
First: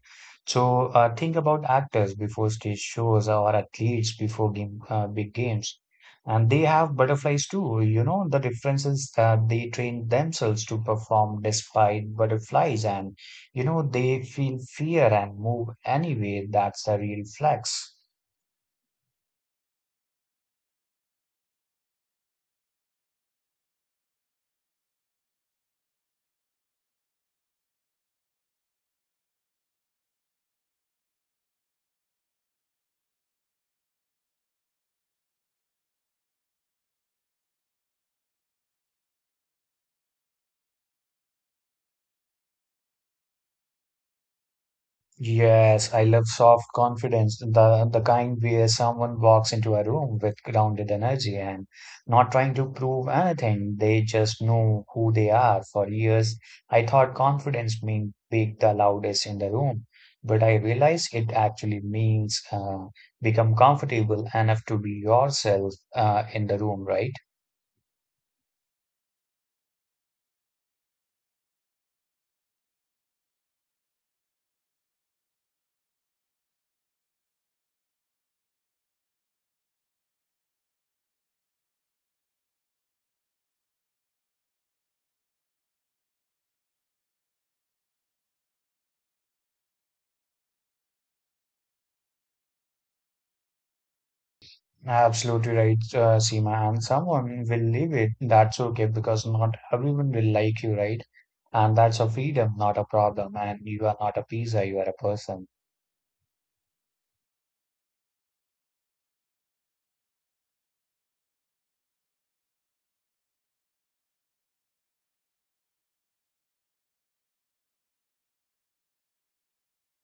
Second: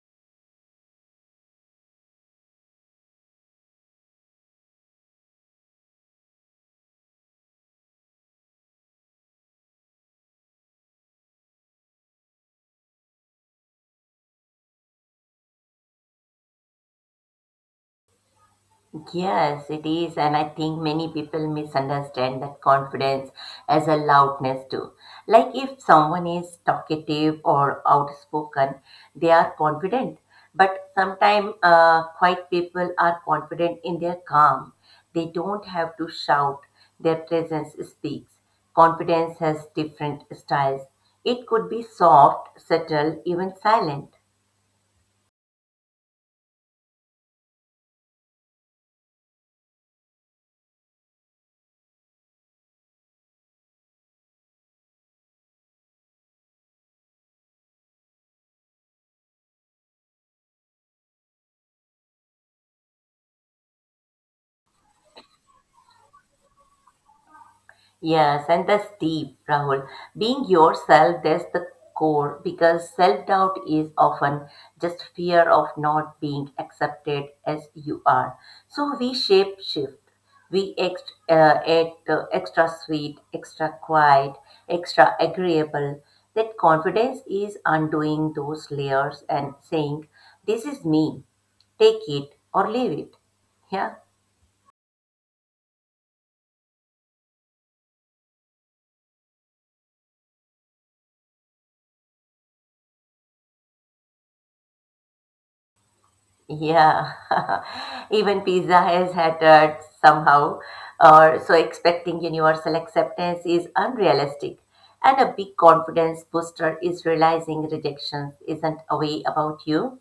Speaker 2: So uh, think about actors before stage shows or athletes before game, uh, big games. And they have butterflies too. You know, the difference is that they train themselves to perform despite butterflies, and you know, they feel fear and move anyway. That's a real flex.
Speaker 1: Yes, it is, and I think many people misunderstand that confidence as a loudness too. Like if someone is talkative or outspoken, they are confident. But sometimes uh, quiet people are confident in their calm. They don't have to shout. Their presence speaks. Confidence has different styles. It could be soft, subtle, even silent.
Speaker 2: Yes, I love soft confidence, the the kind where someone walks into a room with grounded energy and not trying to prove anything. They just know who they are. For years, I thought confidence meant being the loudest in the room, but I realized it actually means uh, become comfortable enough to be yourself uh, in the room, right?
Speaker 1: Yes, and that's deep, Rahul. Being yourself, that's the core because self doubt is often just fear of not being accepted as you are. So we shape shift. We ex- uh, act uh, Extra sweet, extra quiet, extra agreeable. That confidence is undoing those layers and saying, this is me, take it or leave it. Yeah.
Speaker 2: Absolutely right, uh, Seema. And someone will leave it. That's okay because not everyone will like you, right? And that's a freedom, not a problem. And you are not a pizza, you are a person.
Speaker 1: Yeah, [LAUGHS] even pizza has hattered somehow, or so expecting universal acceptance is unrealistic. And a big confidence booster is realizing rejection isn't a way about you.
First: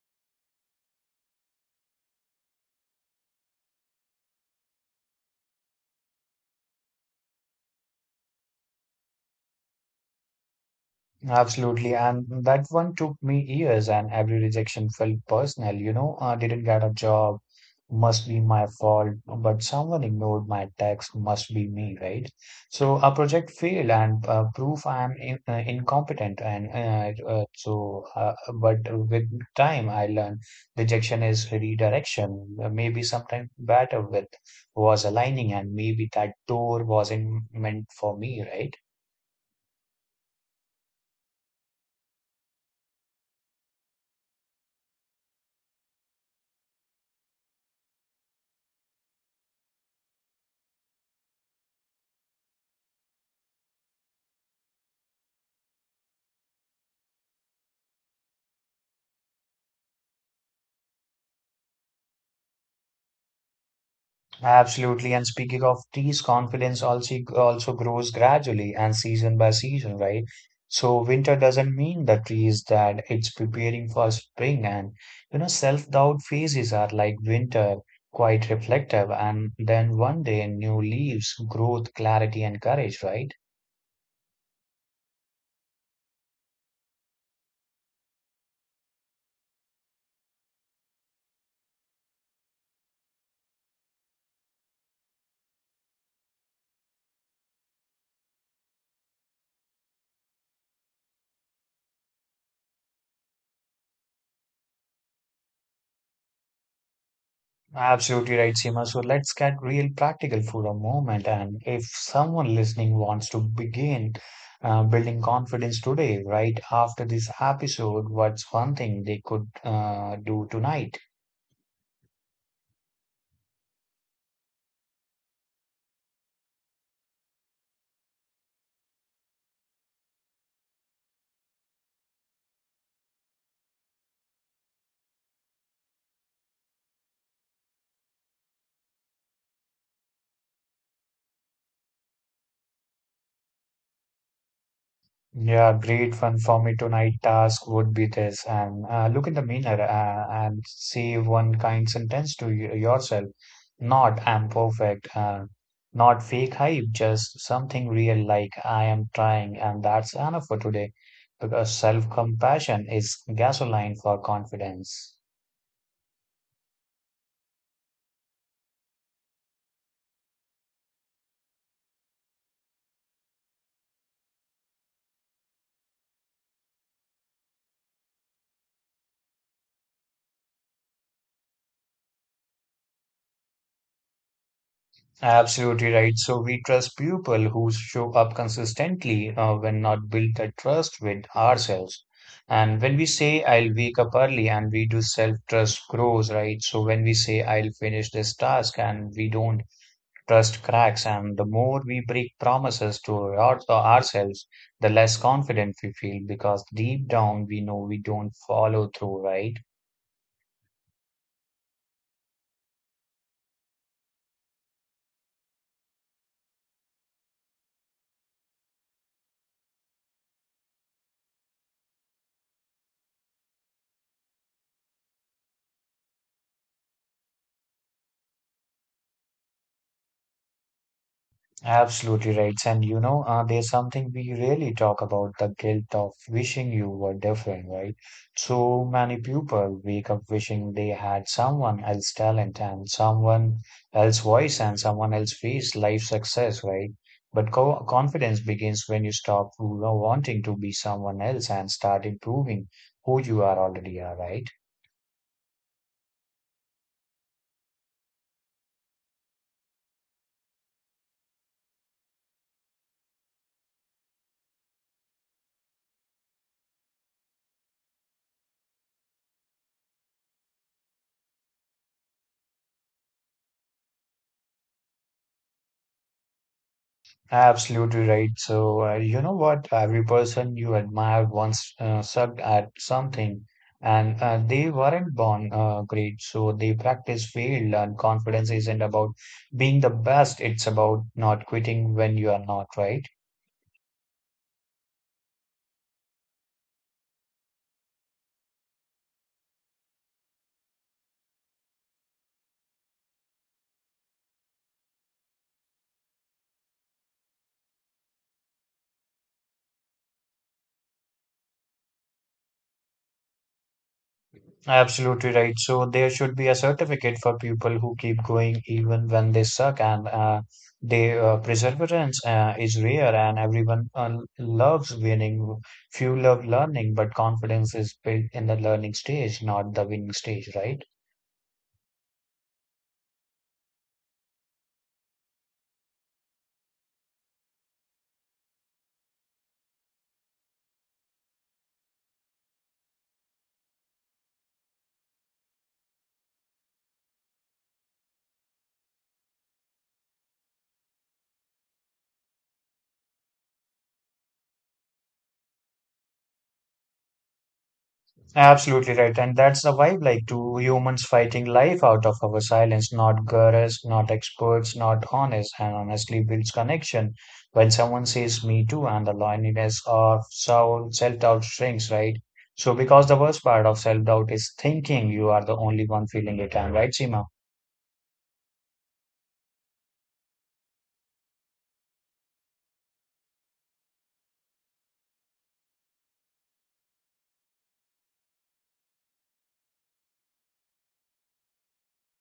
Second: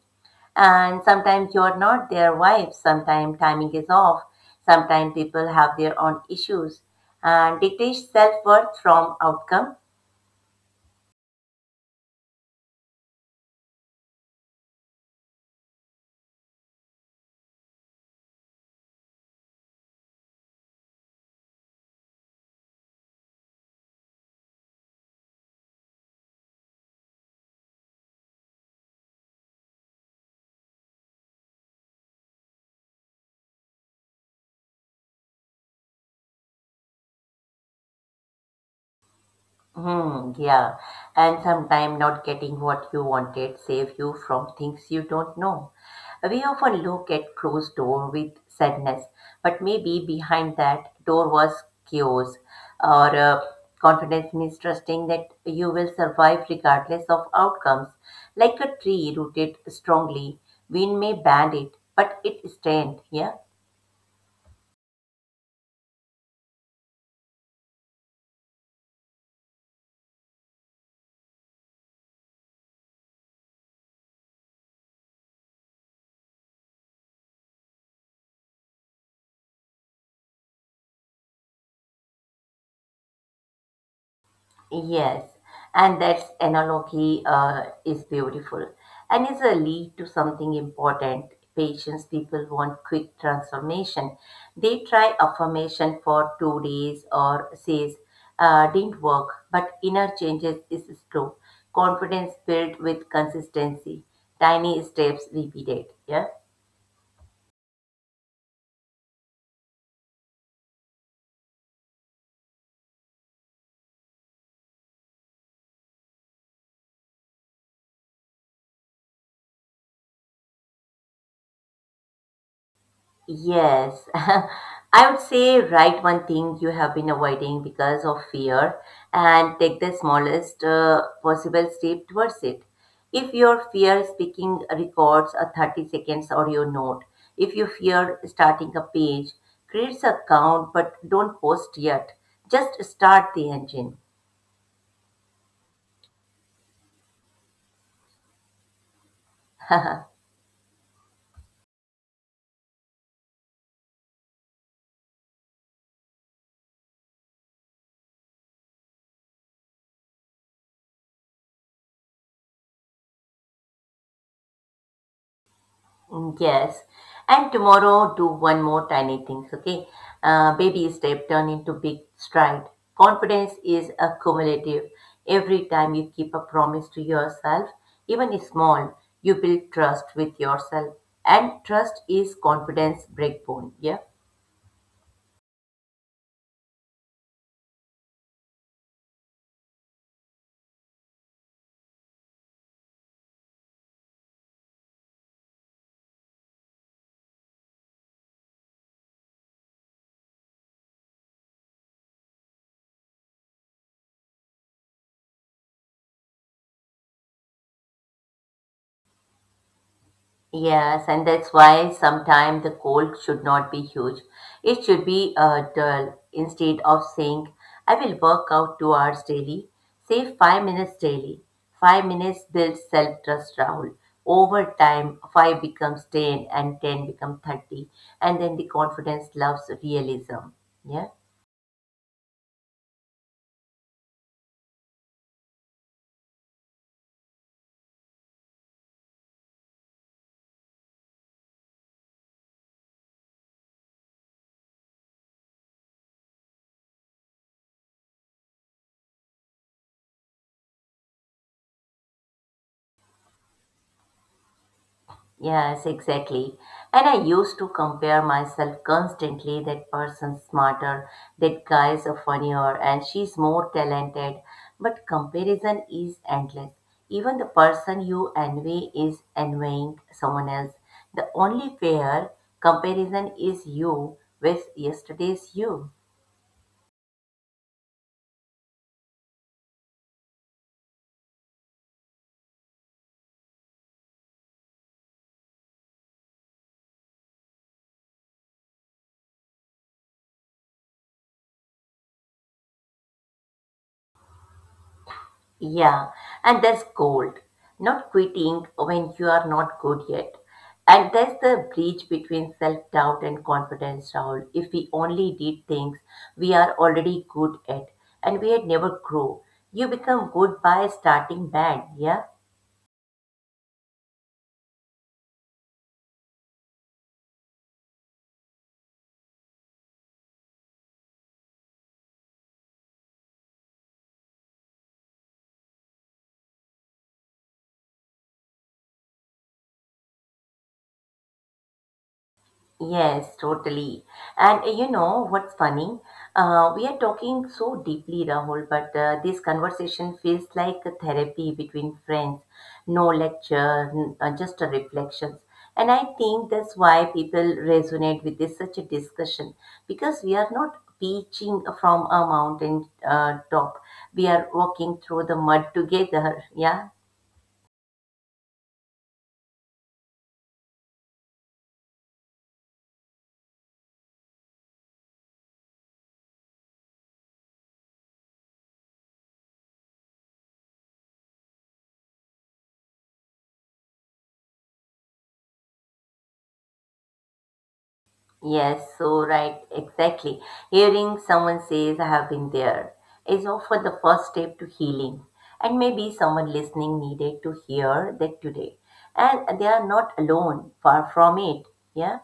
Speaker 1: And sometimes you're not their wife, sometimes timing is off, sometimes people have their own issues. And detach self worth from outcome.
Speaker 2: Absolutely. And that one took me years, and every rejection felt personal. You know, I didn't get a job, must be my fault, but someone ignored my text, must be me, right? So a project failed, and uh, proof I am in, uh, incompetent. And uh, uh, so, uh, but with time, I learned rejection is redirection. Uh, Maybe sometimes better with was aligning, and maybe that door wasn't meant for me, right?
Speaker 1: Hmm, yeah, and sometimes not getting what you wanted save you from things you don't know. We often look at closed door with sadness, but maybe behind that door was chaos. Or uh, Confidence means trusting that you will survive regardless of outcomes. Like a tree rooted strongly, wind may bend it, but it stands. Yeah.
Speaker 2: Absolutely. And speaking of teas, confidence also also grows gradually and season by season, right? So winter doesn't mean the trees that it's preparing for spring and you know self-doubt phases are like winter, quite reflective, and then one day new leaves, growth, clarity, and courage, right?
Speaker 1: Yes, and that analogy uh, is beautiful and is a lead to something important. Patients, people want quick transformation. They try affirmation for two days or says, uh, didn't work, but inner changes is slow. Confidence built with consistency, tiny steps repeated. Yeah.
Speaker 2: Absolutely right, Seema. So let's get real practical for a moment. And if someone listening wants to begin uh, building confidence today, right after this episode, what's one thing they could uh, do tonight?
Speaker 1: Yes, [LAUGHS] I would say write one thing you have been avoiding because of fear and take the smallest uh, possible step towards it. If your fear speaking records a thirty seconds audio note, if you fear starting a page, create a count but don't post yet. Just start the engine.
Speaker 2: Yeah, great fun for me tonight task would be this and uh, look in the mirror uh, and say one kind sentence to y yourself. Not I'm perfect, uh, not fake hype, just something real like I am trying and that's enough for today because self-compassion is gasoline for confidence.
Speaker 1: Mm, yes. And tomorrow, do one more tiny things, okay? Uh, baby step turn into big stride. Confidence is accumulative. Every time you keep a promise to yourself, even small, you build trust with yourself. And trust is confidence breakbone. Yeah.
Speaker 2: Absolutely right. So we trust people who show up consistently uh, when not built that trust with ourselves. And when we say I'll wake up early and we do self-trust grows, right? So when we say I'll finish this task and we don't trust cracks and the more we break promises to our, to ourselves, the less confident we feel because deep down we know we don't follow through, right?
Speaker 1: Yes, and that's why sometimes the cold should not be huge. It should be uh, dull. Instead of saying, I will work out two hours daily, say five minutes daily. Five minutes builds self trust, Rahul. Over time, five becomes ten and ten becomes thirty. And then the confidence loves realism. Yeah.
Speaker 2: Absolutely right. And you know, uh, there's something we really talk about the guilt of wishing you were different, right? So many people wake up wishing they had someone else's talent and someone else's voice and someone else's face, life success, right? But co confidence begins when you stop, you know, wanting to be someone else and start improving who you are already are, right?
Speaker 1: Yes, exactly. And I used to compare myself constantly. That person's smarter, that guy's a funnier, and she's more talented. But comparison is endless. Even the person you envy is envying someone else. The only fair comparison is you with yesterday's you.
Speaker 2: Absolutely right. So, uh, you know what? Every person you admire once uh, sucked at something, and uh, they weren't born uh, great. So, they practice failed, and confidence isn't about being the best, it's about not quitting when you are not, right?
Speaker 1: Yeah, and there's gold, not quitting when you are not good yet. And there's the breach between self doubt and confidence, Raul. If we only did things we are already good at and we had never grow, you become good by starting bad, yeah?
Speaker 2: Absolutely right. So there should be a certificate for people who keep going even when they suck, and uh, they uh, perseverance uh, is rare, and everyone uh, loves winning. Few love learning, but confidence is built in the learning stage, not the winning stage, right?
Speaker 1: Yes, totally. And uh, you know what's funny? Uh, we are talking so deeply, Rahul, but uh, this conversation feels like a therapy between friends. No lecture, n- uh, just a reflections. And I think that's why people resonate with this such a discussion because we are not preaching from a mountain uh, top. We are walking through the mud together. [LAUGHS] Yeah.
Speaker 2: Absolutely right. And that's the vibe like two humans fighting life out of our silence, not gurus, not experts, not honest, and honestly builds connection. When someone says me too, and the loneliness of soul, self doubt shrinks, right? So, because the worst part of self doubt is thinking you are the only one feeling it, am right, Seema?
Speaker 1: Yes, so right, exactly. Hearing someone says, I have been there, is often the first step to healing. And maybe someone listening needed to hear that today. And they are not alone, far from it. Yeah.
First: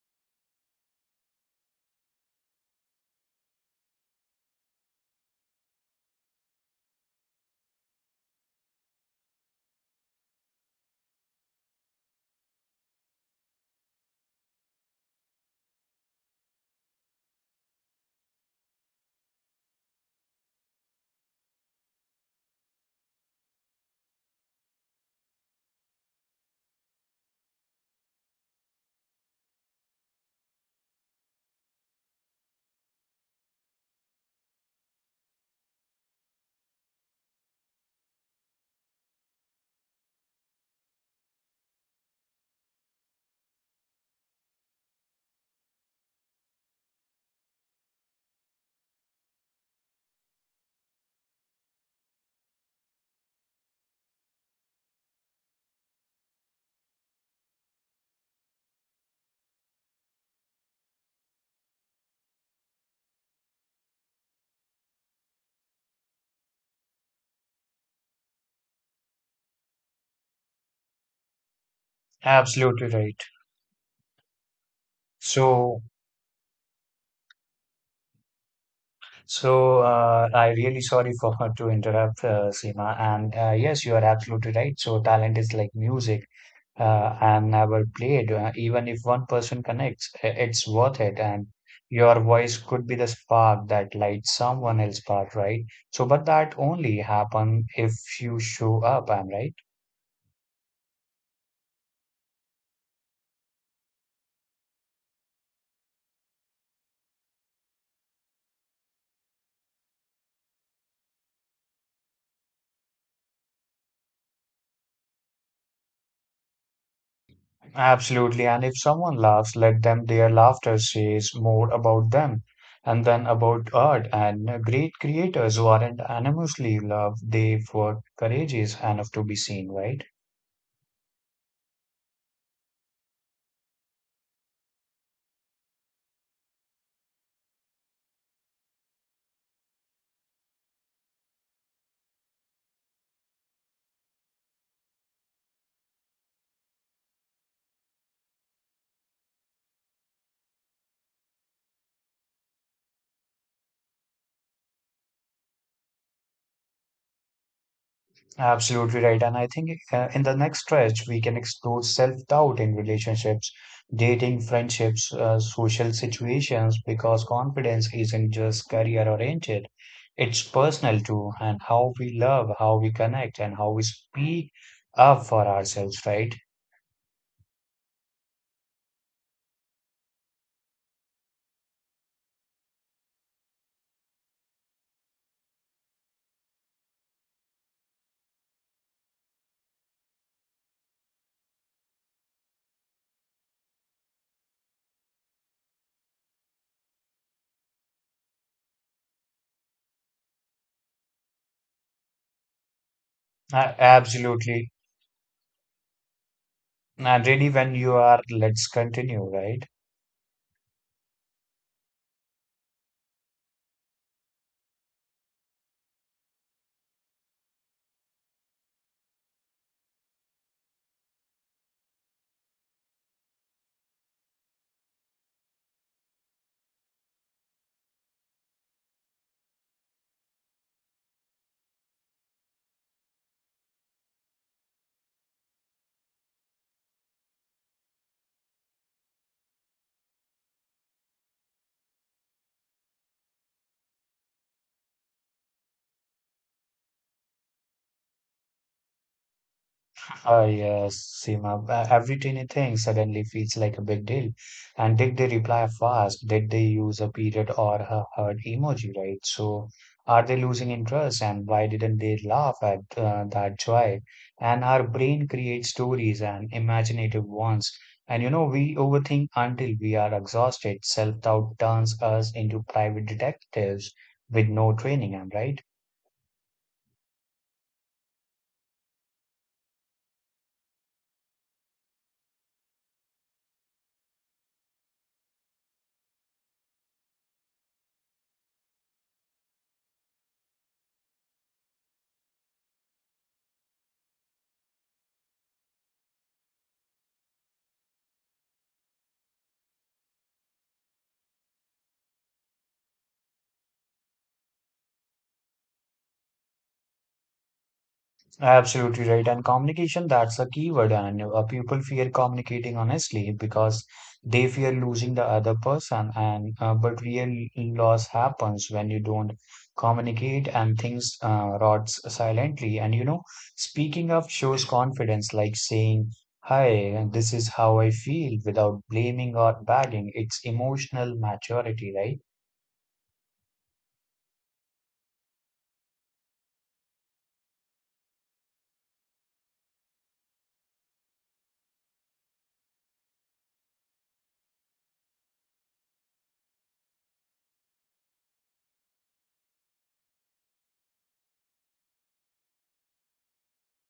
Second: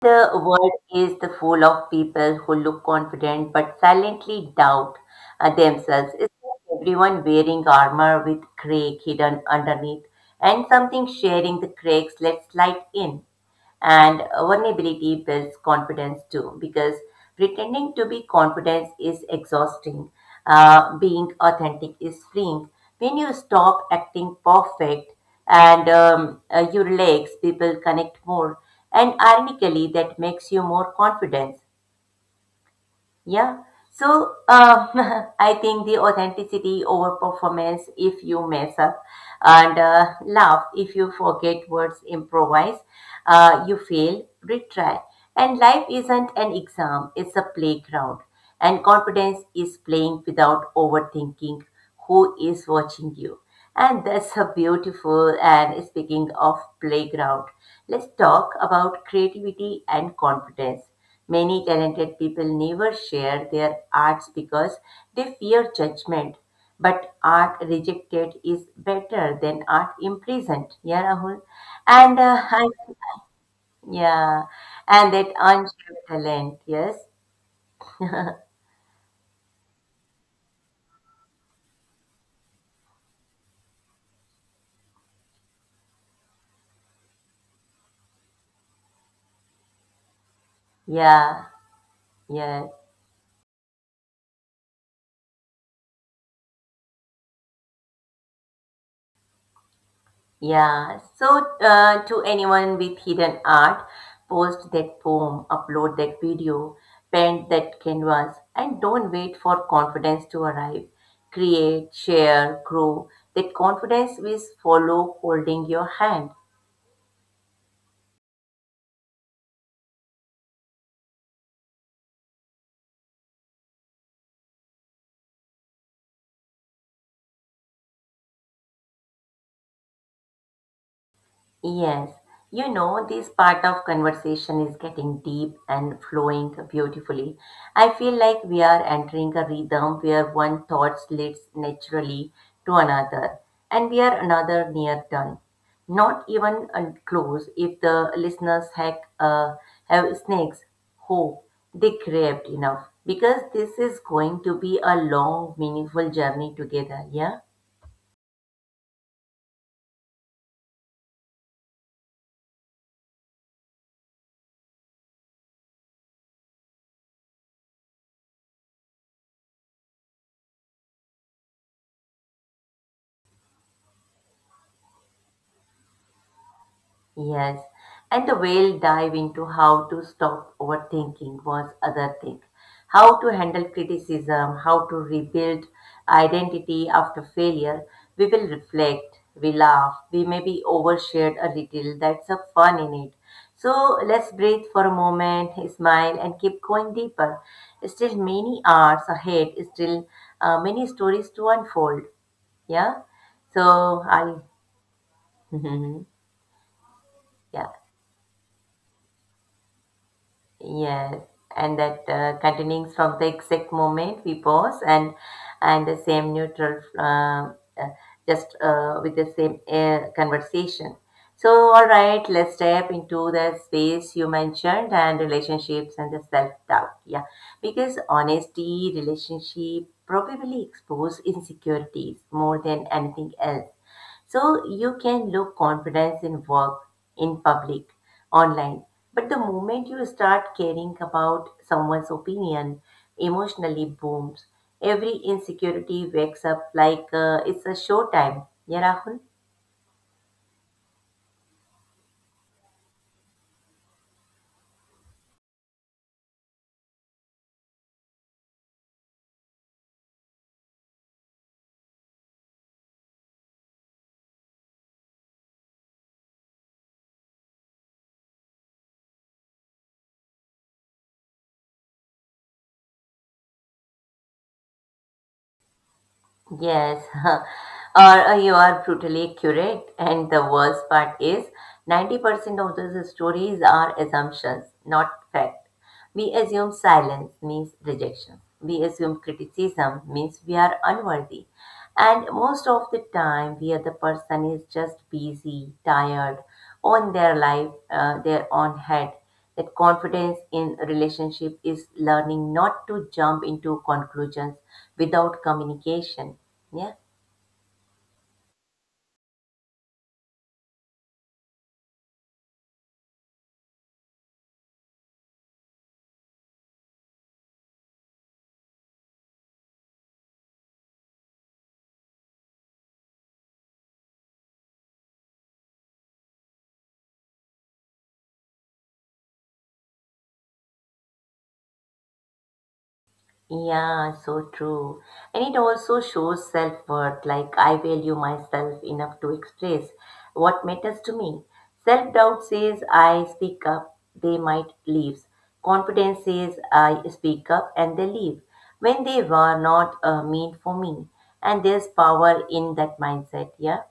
Speaker 1: The world is the full of people who look confident but silently doubt uh, themselves. It's like everyone wearing armor with crack hidden underneath and something sharing the cracks let slide in. And vulnerability builds confidence too, because pretending to be confident is exhausting. Uh, being authentic is freeing. When you stop acting perfect and um, uh, you relax, people connect more. And ironically, that makes you more confident. Yeah. So um, [LAUGHS] I think the authenticity over performance if you mess up and uh, laugh if you forget words, improvise, uh, you fail, retry. And life isn't an exam, it's a playground. And confidence is playing without overthinking who is watching you. And that's a beautiful. And speaking of playground, let's talk about creativity and confidence. Many talented people never share their arts because they fear judgment. But art rejected is better than art imprisoned. Yeah, Rahul. And uh, [LAUGHS] I,
Speaker 2: Absolutely right.
Speaker 1: yeah, and that
Speaker 2: So,
Speaker 1: unshared talent. Yes.
Speaker 2: so uh, I really sorry [LAUGHS] for her to interrupt, uh, Seema. And uh, yes, you are absolutely right. So, talent is like music. Uh, and never played. Uh, even if one person connects, i- it's worth it.
Speaker 1: Yeah.
Speaker 2: And your voice
Speaker 1: Yes.
Speaker 2: could be the spark that lights someone else's path, right? So, but that only happen if you show up, am I right?
Speaker 1: Yeah, so uh, to anyone with hidden art, post that poem, upload that video, paint that canvas, and don't wait for confidence to arrive. Create, share, grow. That confidence will follow holding your hand.
Speaker 2: Absolutely. And if someone laughs, let them, their laughter says more about them. And then about art and uh, great creators who aren't anonymously loved, they were courageous enough to be seen, right?
Speaker 1: Yes, you know, this part of conversation is getting deep and flowing beautifully. I feel like we are entering a rhythm where one thought leads naturally to another, and we are another near done. Not even uh, close if the listeners hack, uh, have snakes, hope they craved enough because this is going to be a long, meaningful journey together. Yeah.
Speaker 2: Absolutely right. And I think uh, in the next stretch, we can explore self-doubt in relationships, dating, friendships, uh, social situations, because confidence isn't just career-oriented. It's personal too, and how we love, how we connect, and how we speak up for ourselves, right?
Speaker 1: Yes, and the whale dive into how to stop overthinking was other thing. How to handle criticism, how to rebuild identity after failure. We will reflect, we laugh, we maybe overshared a little. That's a fun in it. So let's breathe for a moment, smile, and keep going deeper. Still many hours ahead, still uh, many stories to unfold. Yeah.
Speaker 2: Uh,
Speaker 1: So I,
Speaker 2: absolutely.
Speaker 1: [LAUGHS]
Speaker 2: And really,
Speaker 1: yeah.
Speaker 2: when you are, let's continue, right?
Speaker 1: Yes, and that uh, continuing from the exact moment we pause and and the same neutral um, uh, just uh, with the same uh, conversation. So all right, let's step into the space you mentioned and relationships and the self doubt. Yeah, because honesty, relationship probably expose insecurities more than anything else so you can look confidence in work, in public, online. But the moment you start caring about someone's opinion, emotionally booms. Every insecurity wakes up like uh, it's a showtime. Yeah, Rahul?
Speaker 2: [LAUGHS] Uh, yes, Seema, uh, every tiny thing suddenly feels like a big deal. And did they reply fast? Did they use a period or a heart emoji, right? So are they losing interest and why didn't they laugh at uh, that joy? And our brain creates stories and imaginative ones. And you know, we overthink until we are exhausted. Self-doubt turns us into private detectives with no training, am I right?
Speaker 1: Yes, [LAUGHS] or uh, you are brutally accurate. And the worst part is ninety percent of those stories are assumptions, not fact. We assume silence means rejection. We assume criticism means we are unworthy. And most of the time, we are the person is just busy, tired, on their life, uh, their own head that confidence in relationship is learning not to jump into conclusions without communication. Yeah.
Speaker 2: Absolutely right. And communication, that's a key word. And uh, people fear communicating honestly because they fear losing the other person. And uh, but real loss happens when you don't communicate and things uh, rots silently. And you know, speaking up shows confidence, like saying, "Hi, and this is how I feel," without blaming or bagging. It's emotional maturity, right?
Speaker 1: Yeah, so true. And it also shows self-worth, like I value myself enough to express what matters to me. Self-doubt says I speak up, they might leave. Confidence says I speak up and they leave when they were not uh, meant for me. And there's power in that mindset. Yeah.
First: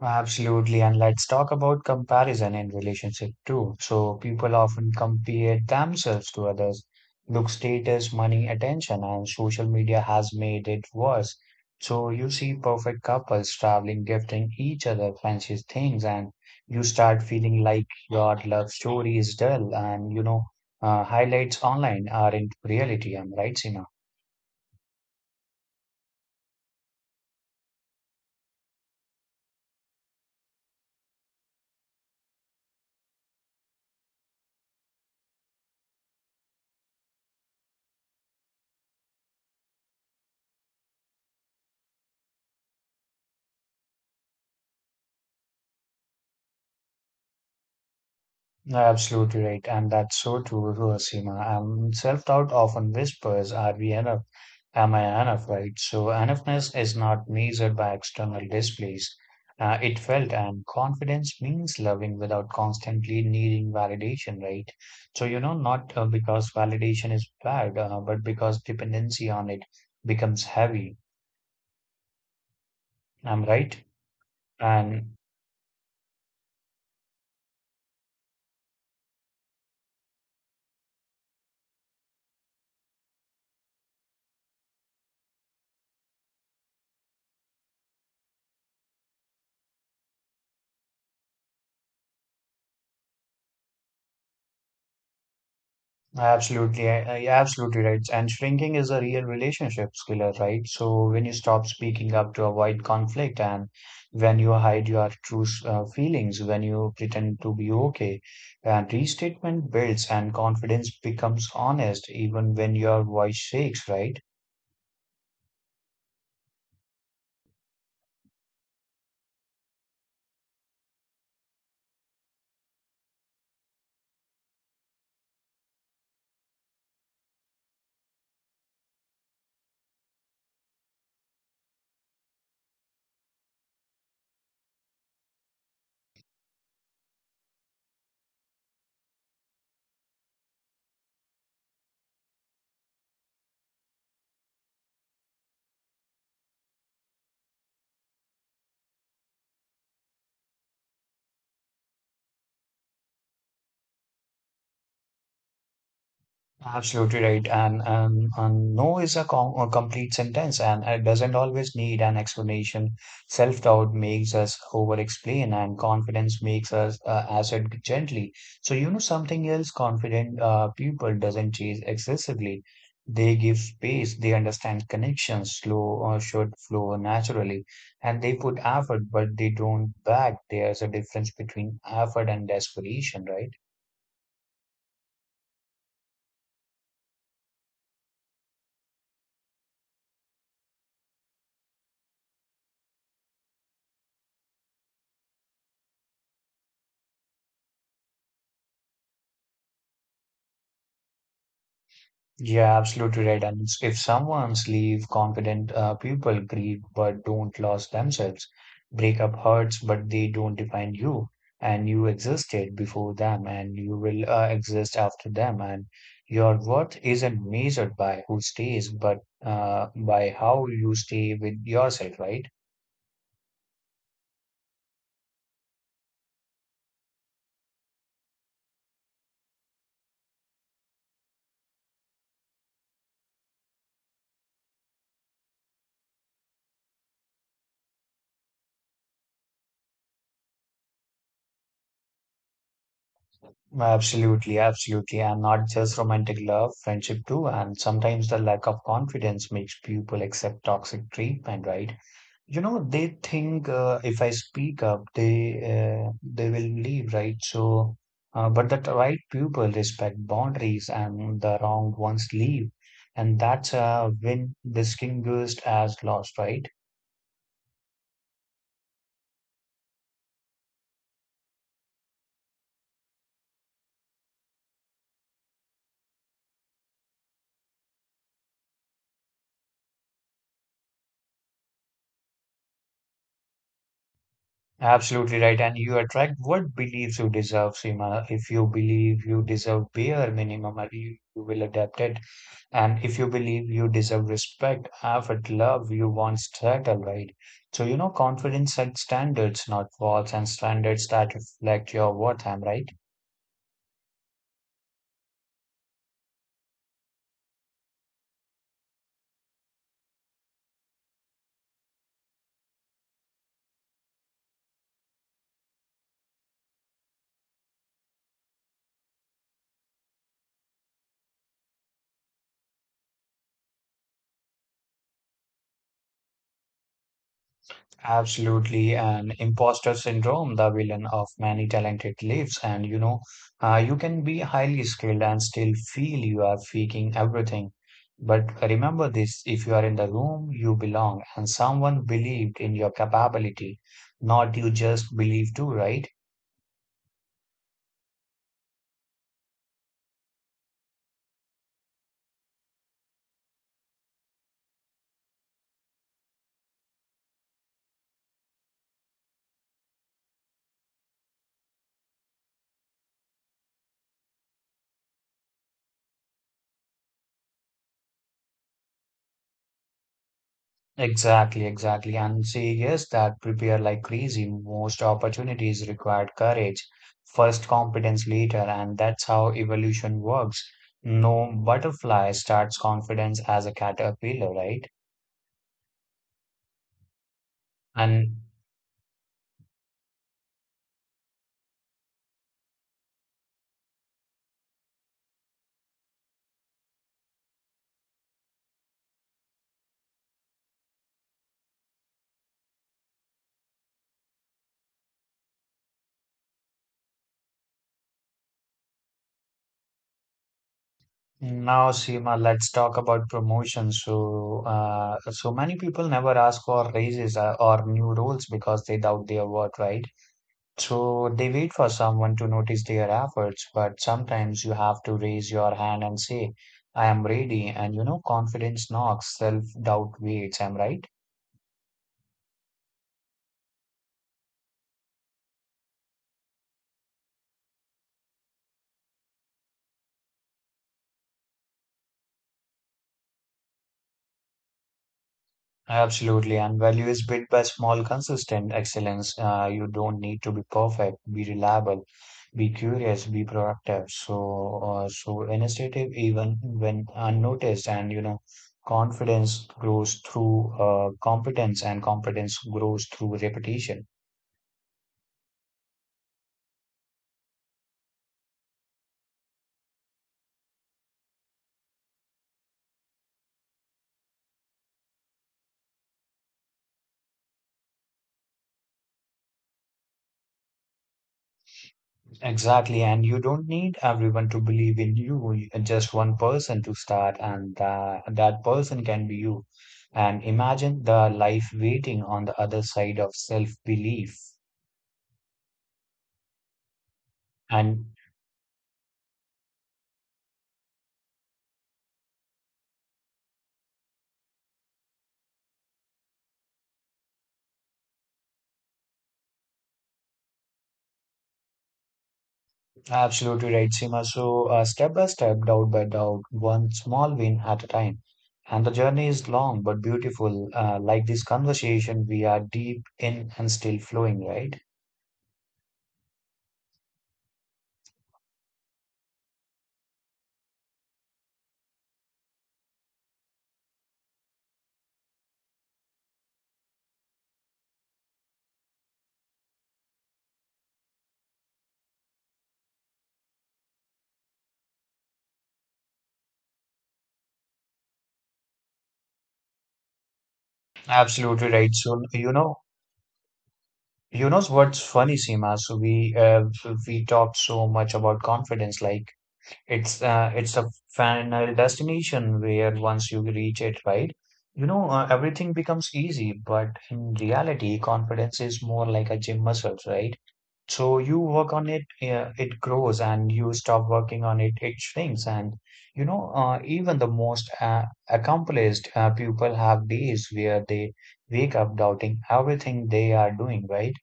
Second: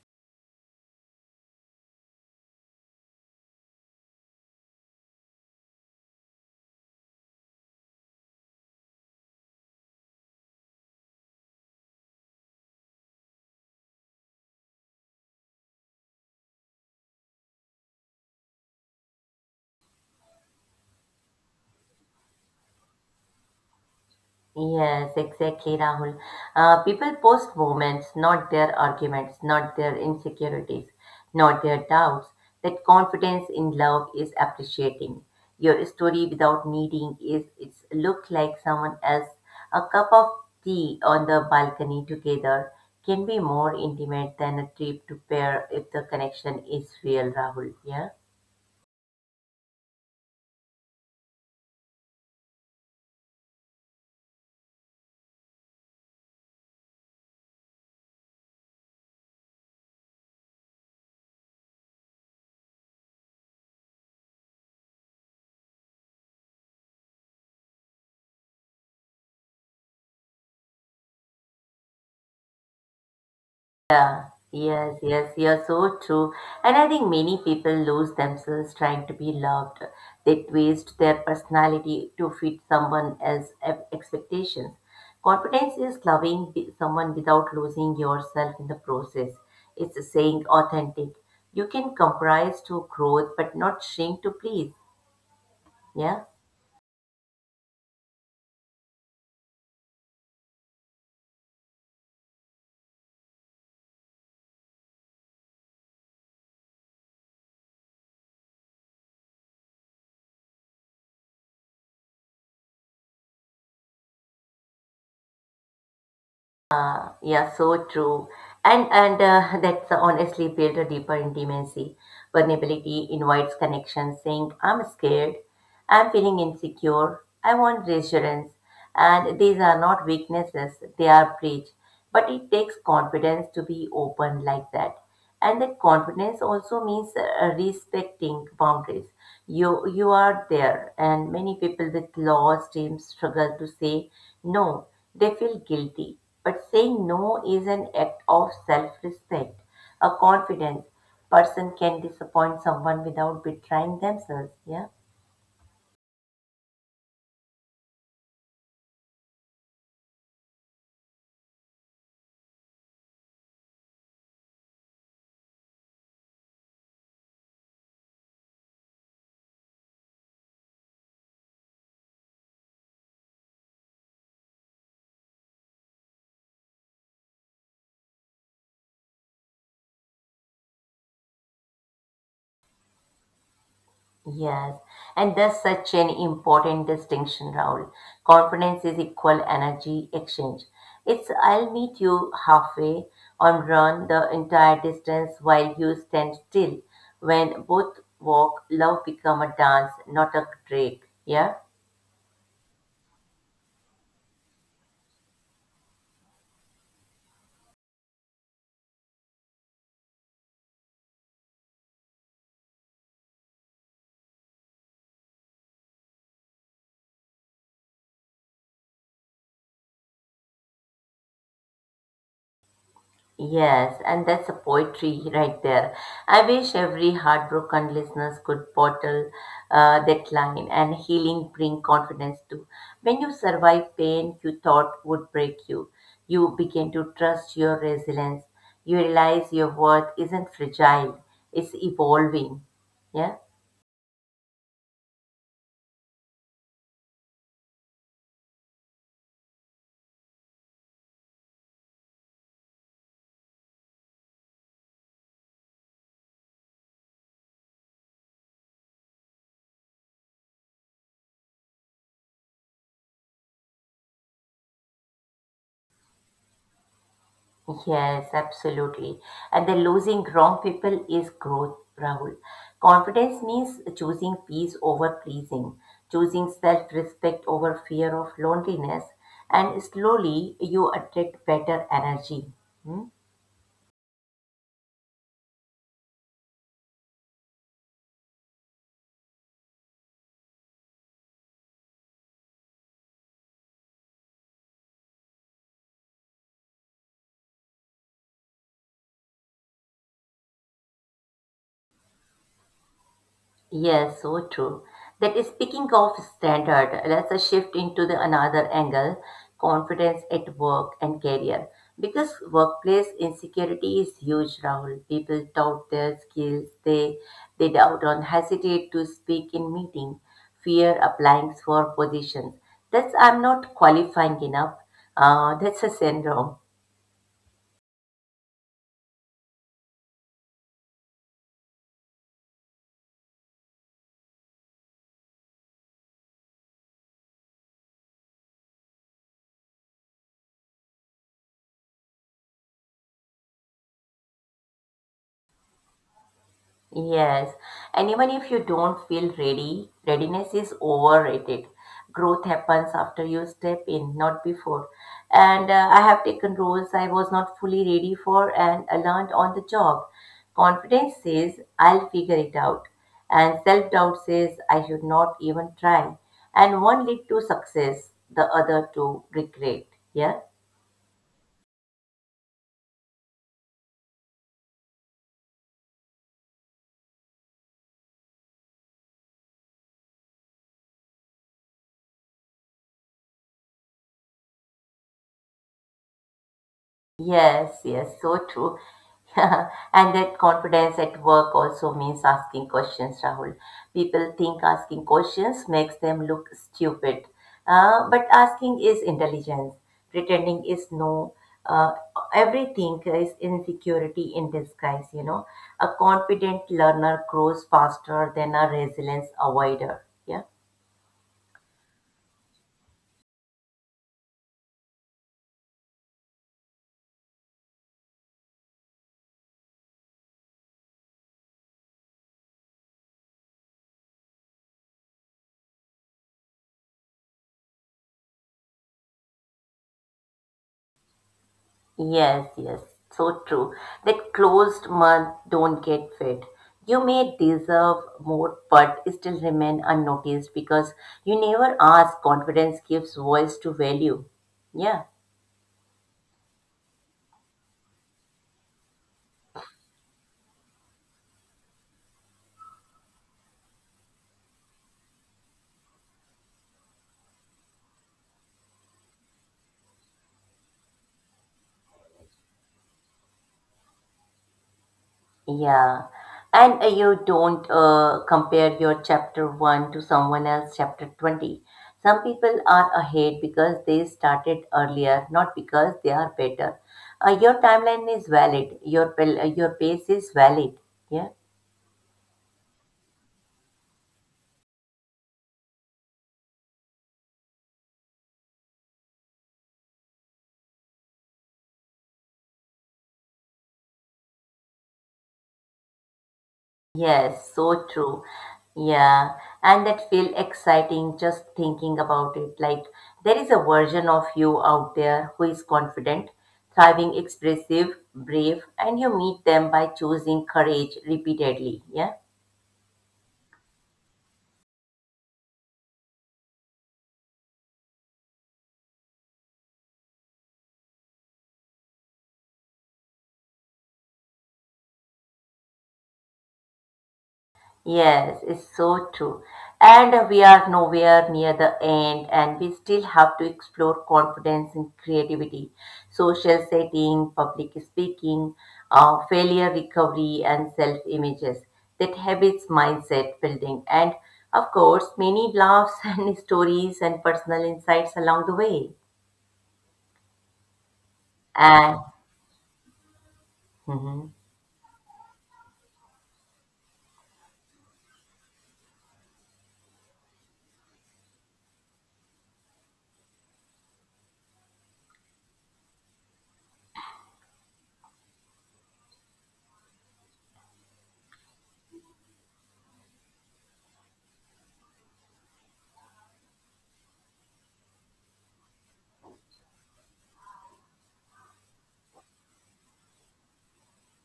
Speaker 2: Absolutely. And let's talk about comparison in relationship too. So people often compare themselves to others. Look, status, money, attention, and social media has made it worse. So you see perfect couples traveling, gifting each other fancy things, and you start feeling like your love story is dull. And you know, uh, highlights online aren't reality. I'm right, Seema.
Speaker 1: Yes, exactly, Rahul. Uh, people post moments, not their arguments, not their insecurities, not their doubts. That confidence in love is appreciating. Your story without needing is it's look like someone else. A cup of tea on the balcony together can be more intimate than a trip to pair if the connection is real, Rahul. Yeah.
Speaker 2: Absolutely right, and that's so true, Seema. Um, self-doubt often whispers, "Are we enough?" Am I enough, right? So, enoughness is not measured by external displays. Uh, it felt and confidence means loving without constantly needing validation, right? So, you know, not uh, because validation is bad, uh, but because dependency on it becomes heavy. I'm right.
Speaker 1: Yes,
Speaker 2: And
Speaker 1: yes, you're so true. And I think many people lose themselves trying to be loved. They twist their personality to fit someone else's e- expectations. Confidence is loving be- someone without losing yourself in the process. It's saying authentic. You can compromise to growth but not shrink to please. Yeah.
Speaker 2: Absolutely, I- I- you're absolutely right. And shrinking is a real relationship killer, right? So when you stop speaking up to avoid conflict, and when you hide your true s- uh, feelings, when you pretend to be okay, and restatement builds and confidence becomes honest, even when your voice shakes, right?
Speaker 1: Yeah, yeah, so true. And and uh, that's honestly build a deeper intimacy. Vulnerability invites connection, saying, I'm scared, I'm feeling insecure, I want reassurance. And these are not weaknesses, they are breach. But it takes confidence to be open like that. And that confidence also means uh, respecting boundaries. You you are there, and many people with law teams struggle to say no. They feel guilty, but saying no is an act of self-respect, a confidence. Person can disappoint someone without betraying themselves. Yeah.
Speaker 2: Absolutely right. And, um, and no is a, com a complete sentence and it doesn't always need an explanation. Self-doubt makes us over-explain and confidence makes us uh, assert gently. So, you know, something else confident uh, people doesn't chase excessively. They give space, they understand connections slow or should flow naturally, and they put effort, but they don't back. There's a difference between effort and desperation, right?
Speaker 1: Yes, and that's such an important distinction, Raul. Confidence is equal energy exchange. It's I'll meet you halfway and run the entire distance while you stand still. When both walk, love become a dance, not a drag. Yeah?
Speaker 2: Yeah, absolutely right. And it's- if someone's leave confident uh, people grieve but don't lose themselves, breakup hurts but they don't define you, and you existed before them and you will uh, exist after them, and your worth isn't measured by who stays but uh, by how you stay with yourself, right?
Speaker 1: Yes, and that's a poetry right there. I wish every heartbroken listeners could bottle uh, that line and healing bring confidence too. When you survive pain you thought would break you, you begin to trust your resilience. You realize your worth isn't fragile, it's evolving. Yeah.
Speaker 2: Absolutely, absolutely. And not just romantic love, friendship too. And sometimes the lack of confidence makes people accept toxic treatment, right? You know, they think uh, if I speak up, they uh, they will leave, right? So, uh, but the right people respect boundaries, and the wrong ones leave, and that's a win distinguished as loss, right?
Speaker 1: Yes, absolutely. And the losing wrong people is growth, Rahul. Confidence means choosing peace over pleasing, choosing self respect over fear of loneliness, and slowly you attract better energy. Hmm?
Speaker 2: Absolutely right. And you attract what beliefs you deserve, Seema. If you believe you deserve bare minimum, you, you will adapt it. And if you believe you deserve respect, effort, love, you want struggle, right? So, you know, confidence and standards, not walls, and standards that reflect your worth, am right?
Speaker 1: Yes, so true. That is speaking of standard, let's uh, shift into the another angle, confidence at work and career. Because workplace insecurity is huge, Rahul. People doubt their skills, they they doubt and hesitate to speak in meeting, fear applying for positions. That's I'm not qualifying enough. Uh, that's a syndrome.
Speaker 2: Absolutely. And imposter syndrome, the villain of many talented lives. And, you know, uh, you can be highly skilled and still feel you are faking everything. But remember this, if you are in the room, you belong, and someone believed in your capability, not you just believe too, right?
Speaker 1: Yes, and even if you don't feel ready, readiness is overrated. Growth happens after you step in, not before. And uh, I have taken roles I was not fully ready for and I learned on the job. Confidence says, I'll figure it out. And self doubt says, I should not even try. And one lead to success, the other to regret. Yeah.
Speaker 2: Exactly, exactly. And say yes, that prepare like crazy. Most opportunities required courage, first competence later, and that's how evolution works. No butterfly starts confidence as a caterpillar, right?
Speaker 1: Yes, yes,
Speaker 2: And
Speaker 1: so true. [LAUGHS] Yeah, and that confidence at work also means asking questions, Rahul. People think asking questions makes them look stupid, uh, but asking is intelligence. Pretending is no. Uh, Everything is insecurity in disguise, you know. A confident learner grows faster than a resilience avoider. Yeah.
Speaker 2: now, Seema, let's talk about promotions. So, uh, so many people never ask for raises uh, or new roles because they doubt their worth, right? So they wait for someone to notice their efforts, but sometimes you have to raise your hand and say, I am ready. And you know, confidence knocks, self-doubt waits. I'm right.
Speaker 1: Yes, yes, so true. That closed month don't get fed. You may deserve more, but still remain unnoticed because you never ask. Confidence gives voice to value. Yeah,
Speaker 2: Absolutely. And value is built by small, consistent excellence. Uh, you don't need to be perfect, be reliable, be curious, be proactive. So, uh, so initiative, even when unnoticed, and you know, confidence grows through uh, competence, and competence grows through repetition.
Speaker 1: yeah. And uh, you don't uh, compare your chapter one to someone else chapter twenty. Some people are ahead because they started earlier, not because they are better. Uh, your timeline is valid. Your, pel- uh, your pace is valid. Yeah.
Speaker 2: Exactly, and you don't need everyone to believe in you, you- just one person to start, and that, that person can be you. And imagine the life waiting on the other side of self-belief.
Speaker 1: Yes, so
Speaker 2: And
Speaker 1: true. Yeah, and that feel exciting just thinking about it. Like there is a version of you out there who is confident, thriving, expressive, brave, and you meet them by choosing courage repeatedly. Yeah.
Speaker 2: absolutely right, Seema. So, uh, step by step, doubt by doubt, one small win at a time. And the journey is long but beautiful. Uh, like this conversation, we are deep in and still flowing, right?
Speaker 1: Yes, it's so true. And we are nowhere near the end, and we still have to explore confidence and creativity, social setting, public speaking, uh, failure recovery, and self images. That habits, mindset building, and of course, many laughs [LAUGHS] and stories and personal insights along the way.
Speaker 2: Absolutely right.
Speaker 1: And
Speaker 2: So you know,
Speaker 1: mhm.
Speaker 2: you know what's funny, Seema? So we uh, we talk so much about confidence, like it's uh, it's a final destination where once you reach it, right? You know, uh, everything becomes easy, but in reality, confidence is more like a gym muscles, right? So you work on it, uh, it grows, and you stop working on it, it shrinks. And you know, uh, even the most uh, accomplished uh, people have days where they wake up doubting everything they are doing, right?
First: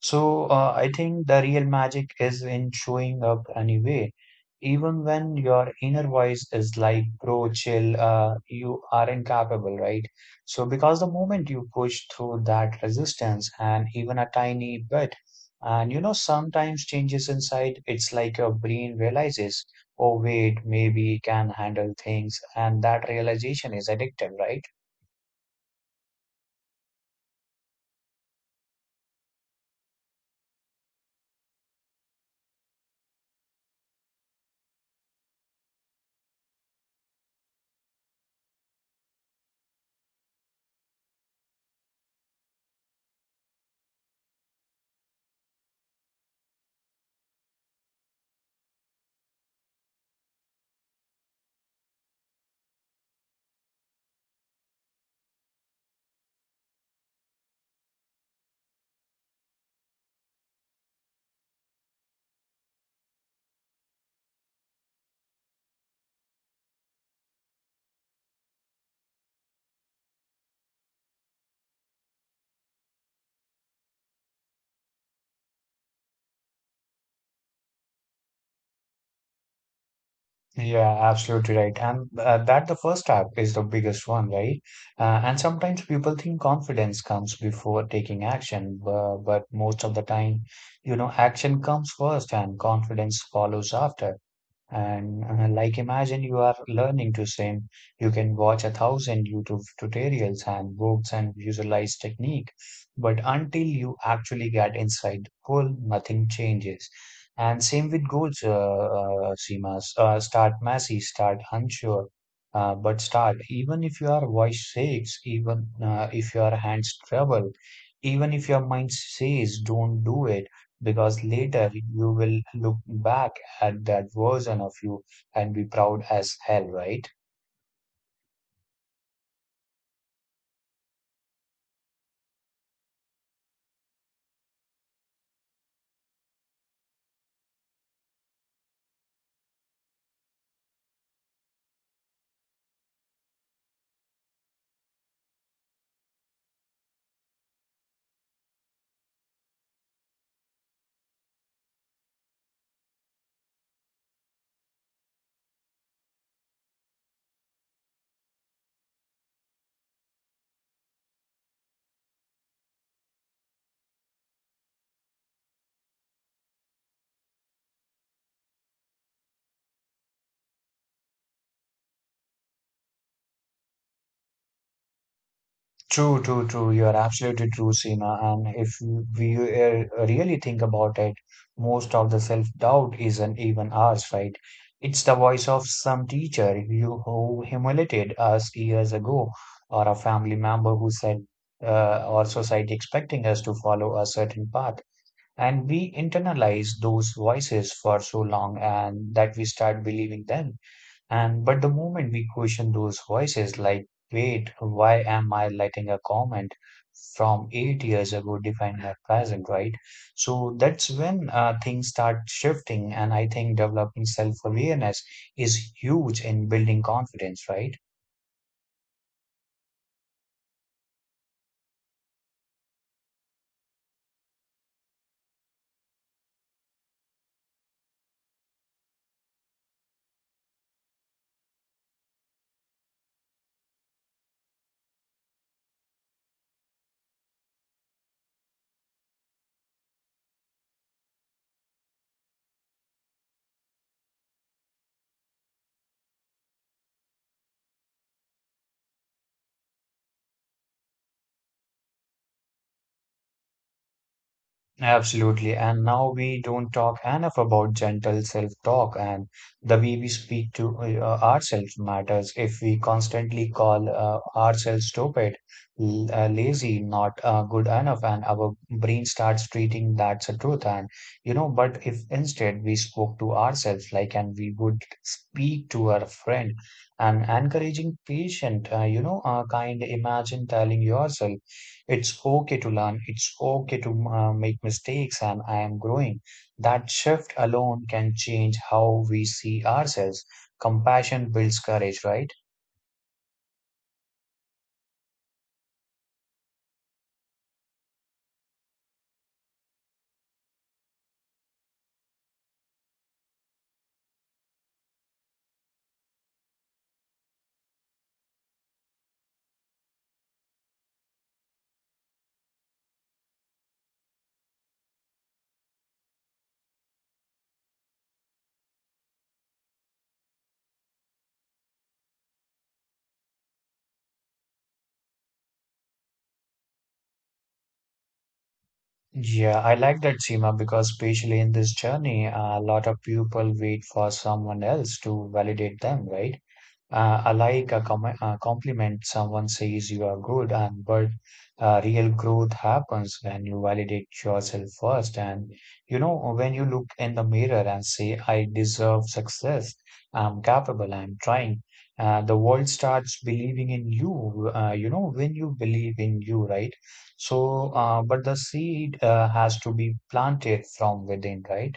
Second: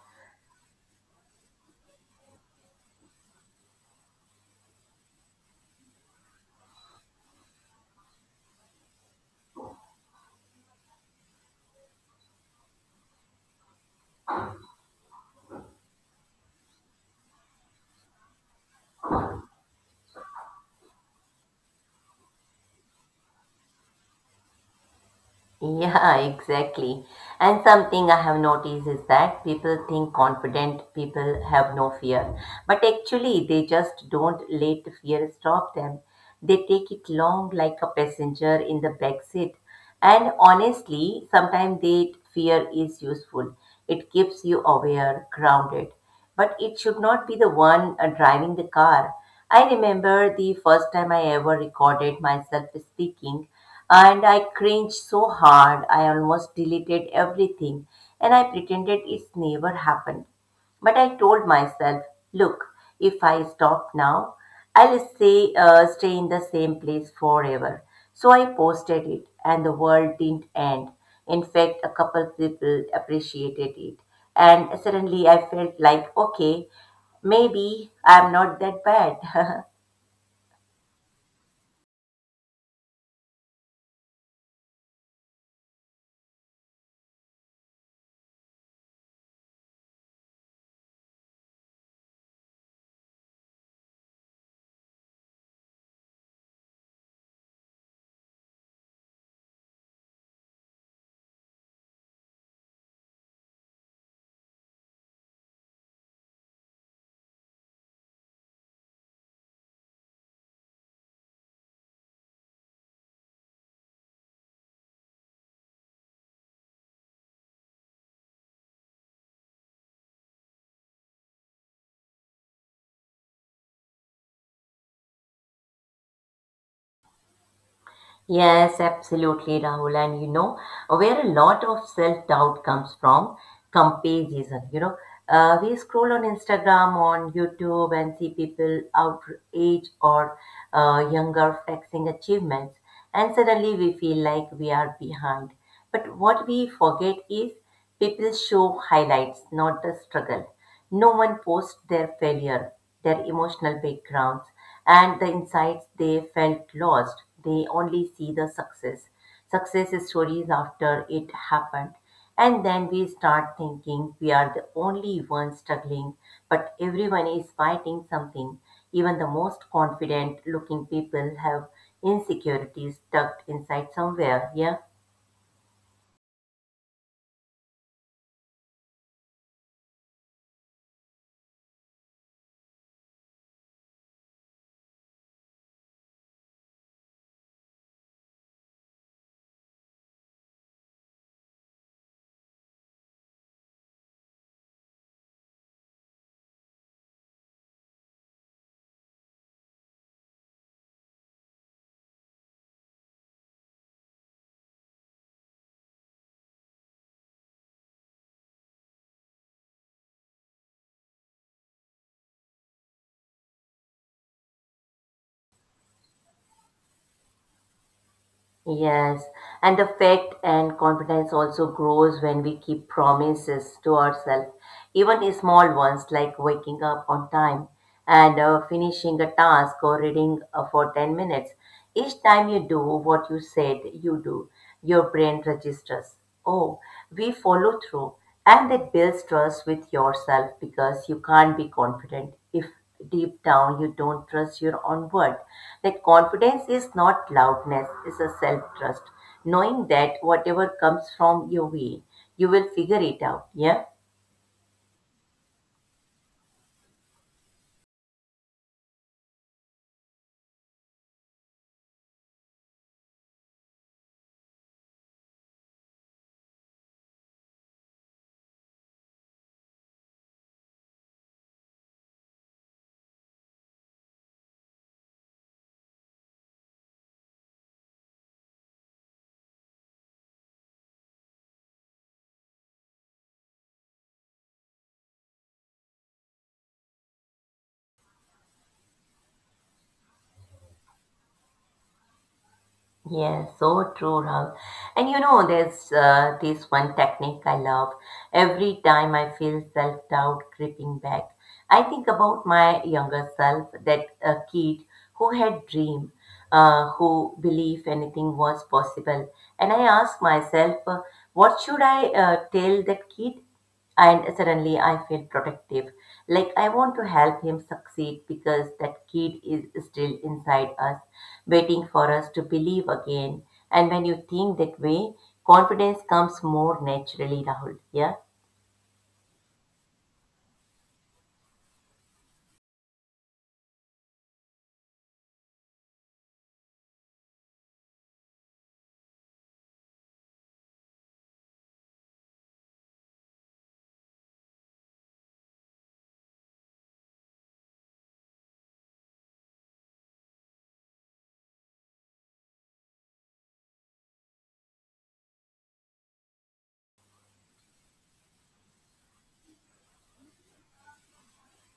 Speaker 2: So uh, I think the real magic is in showing up anyway. Even when your inner voice is like, bro, chill, uh, you are incapable, right? So because the moment you push through that resistance and even a tiny bit, and you know, sometimes changes inside, it's like your brain realizes, oh, wait, maybe it can handle things. And that realization is addictive, right?
Speaker 1: Yeah, [LAUGHS] exactly. And something I have noticed is that people think confident people have no fear, but actually they just don't let fear stop them. They take it long like a passenger in the back seat. And honestly, sometimes that fear is useful. It keeps you aware, grounded but it should not be the one uh, driving the car. I remember the first time I ever recorded myself speaking, and I cringed so hard I almost deleted everything, and I pretended it's never happened. But I told myself, look, if I stop now, I'll stay, uh, stay in the same place forever. So I posted it, and the world didn't end. In fact, a couple people appreciated it. And suddenly I felt like, okay, maybe I'm not that bad. [LAUGHS]
Speaker 2: Yeah, absolutely right. And uh, that the first step is the biggest one, right? Uh, and sometimes people think confidence comes before taking action, but, but most of the time, you know, action comes first and confidence follows after. And uh, like imagine you are learning to swim. You can watch a thousand YouTube tutorials and books and visualize technique. But until you actually get inside the pool, nothing changes. And same with goals, uh, uh, Seema. Uh, start messy, start unsure, uh, but start. Even if your voice shakes, even uh, if your hands tremble, even if your mind says don't do it, because later you will look back had that version of you and be proud as hell, right?
Speaker 1: Yes, absolutely, Rahul. And you know, where a lot of self-doubt comes from, comparison. You know, uh, we scroll on Instagram, on YouTube, and see people our age or uh, younger flexing achievements, and suddenly we feel like we are behind. But what we forget is people show highlights, not the struggle. No one posts their failure, their emotional backgrounds, and the insights they felt lost. They only see the success, success stories after it happened. And then we start thinking we are the only ones struggling, but everyone is fighting something. Even the most confident looking people have insecurities tucked inside somewhere. Yeah.
Speaker 2: True, true, true. You're absolutely true, Seema. And if we uh, really think about it, most of the self-doubt isn't even ours, right? It's the voice of some teacher you who humiliated us years ago, or a family member who said, uh, or society expecting us to follow a certain path. And we internalize those voices for so long and that we start believing them. And but the moment we question those voices, like, wait, why am I letting a comment from eight years ago define my present, right? So that's when uh, things start shifting. And I think developing self-awareness is huge in building confidence, right?
Speaker 1: Yes, and the faith and confidence also grows when we keep promises to ourselves, even i- small ones like waking up on time and uh, finishing a task or reading uh, for ten minutes. Each time you do what you said you do, your brain registers. Oh, we follow through. And that builds trust with yourself because you can't be confident if deep down you don't trust your own word. That confidence is not loudness, it's a self trust. Knowing that whatever comes from your way, you will figure it out. Yeah?
Speaker 2: Absolutely. And now we don't talk enough about gentle self-talk and the way we speak to uh, ourselves matters. If we constantly call uh, ourselves stupid, l- uh, lazy, not uh, good enough, and our brain starts treating that's a truth. And, you know, but if instead we spoke to ourselves, like, and we would speak to our friend, an encouraging patient, uh, you know, uh, kind, imagine telling yourself, it's okay to learn. It's okay to uh, make mistakes, and I am growing. That shift alone can change how we see ourselves. Compassion builds courage, right?
Speaker 1: Yes, so true, Rahul. And you know, there's uh, this one technique I love. Every time I feel self-doubt creeping back, I think about my younger self, that uh, kid who had dream, uh, who believed anything was possible. And I ask myself, uh, what should I uh, tell that kid? And suddenly I feel protective. Like I want to help him succeed because that kid is still inside us, waiting for us to believe again. And when you think that way, confidence comes more naturally, Rahul. Yeah.
Speaker 2: Yeah, I like that, Seema, because especially in this journey, a lot of people wait for someone else to validate them, right? Uh, I like a com uh, compliment. Someone says you are good, and but uh, real growth happens when you validate yourself first. And you know, when you look in the mirror and say, I deserve success, I'm capable, I'm trying, uh, the world starts believing in you. Uh, you know, when you believe in you, right? So, uh, but the seed uh, has to be planted from within, right?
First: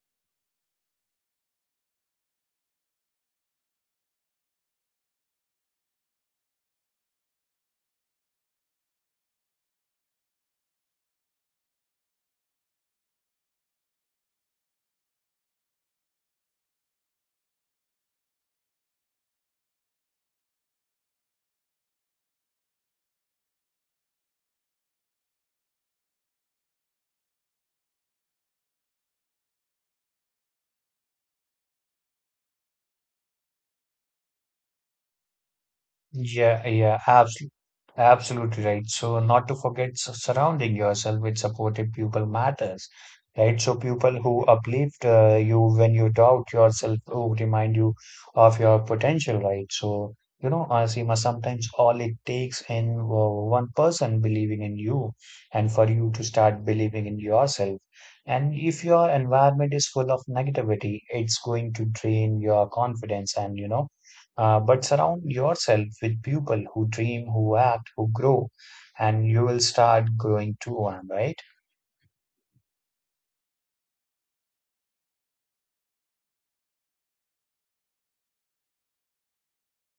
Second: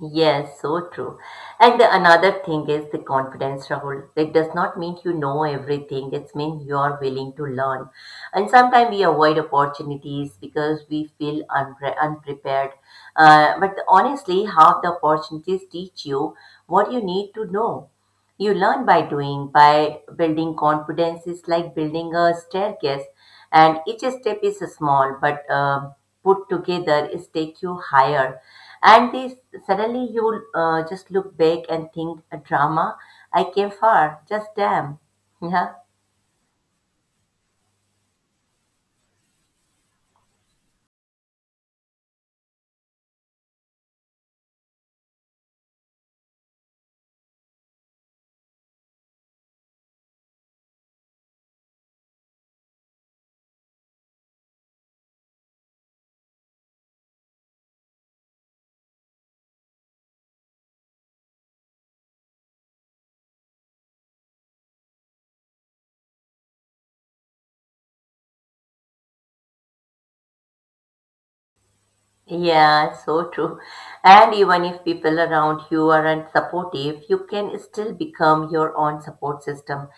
Speaker 1: Yes, so true. And another thing is the confidence, Rahul. It does not mean you know everything. It means you are willing to learn. And sometimes we avoid opportunities because we feel unpre- unprepared. Uh, but honestly, half the opportunities teach you what you need to know. You learn by doing, by building confidence is like building a staircase. And each step is small, but um put together, it take you higher. And this suddenly you will uh, just look back and think, a drama, I came far, just damn. [LAUGHS] Yeah,
Speaker 2: Yeah, yeah, absolutely. Absolutely right. So, not to forget s- surrounding yourself with supportive people matters, right? So, people who uplift uh, you when you doubt yourself, who remind you of your potential, right? So, you know, Asima, sometimes all it takes in uh, one person believing in you and for you to start believing in yourself. And if your environment is full of negativity, it's going to drain your confidence and, you know, uh, but surround yourself with people who dream, who act, who grow, and you will start growing too, am I right?
Speaker 1: yeah, so true. And even if people around you aren't supportive, you can still become your own support system.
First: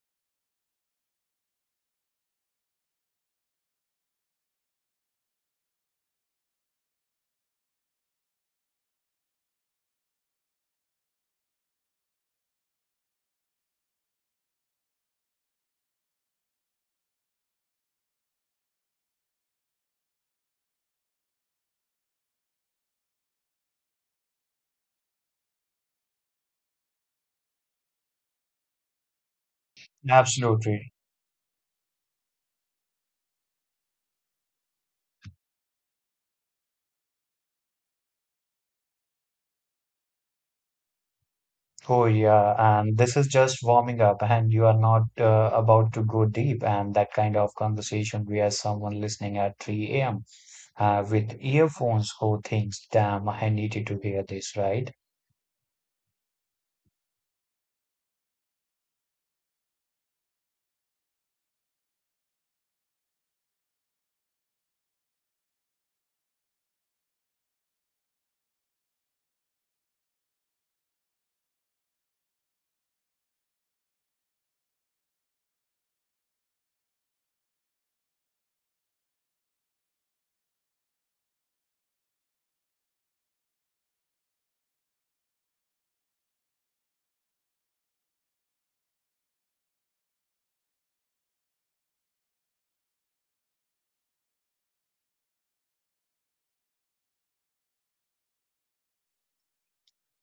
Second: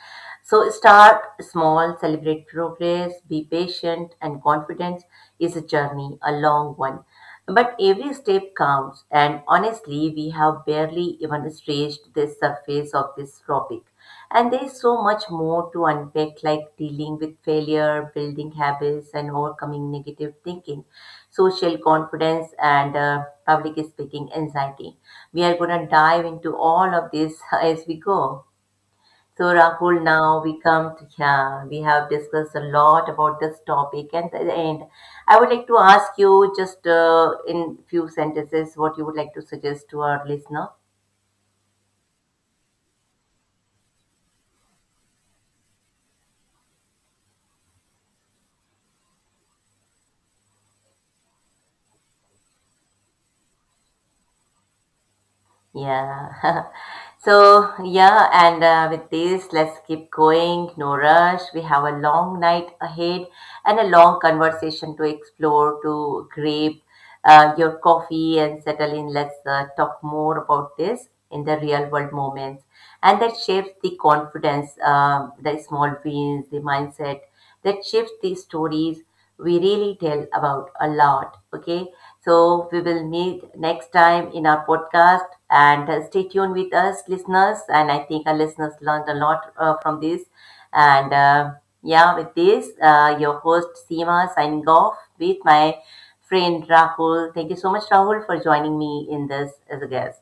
Speaker 1: So start small, celebrate progress, be patient, and confidence is a journey, a long one. But every step counts, and honestly, we have barely even scratched the surface of this topic. And there is so much more to unpack, like dealing with failure, building habits, and overcoming negative thinking, social confidence, and uh, public speaking anxiety. We are going to dive into all of this [LAUGHS] as we go. So Rahul, now we
Speaker 2: Absolutely.
Speaker 1: come to yeah, we have discussed a lot about this topic, and at the end, I would like to ask you just uh, in few sentences what you would like to suggest to our listener.
Speaker 2: Oh, yeah. And this is just warming up, and you are not uh, about to go deep. And that kind of conversation where someone listening at three a m. Uh, with earphones who thinks, damn, I needed to hear this, right?
Speaker 1: Yeah. [LAUGHS] So yeah, and uh, with this, let's keep going. No rush. We have a long night ahead and a long conversation to explore, to grab uh, your coffee and settle in. Let's uh, talk more about this in the real world moments. And that shapes the confidence, um, the small wins, the mindset, that shapes the stories we really tell about a lot. Okay, so we will meet next time in our podcast and uh, stay tuned with us, listeners. And I think our listeners learned a lot uh, from this. And uh, Yeah, with this, uh, your host Seema signing off with my friend Rahul. Thank you so much, Rahul, for joining me in this as a guest.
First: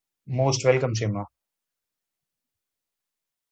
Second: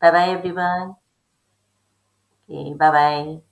Speaker 1: Bye bye,
Speaker 2: Most welcome,
Speaker 1: everyone.
Speaker 2: Simran.
Speaker 1: Okay, bye bye.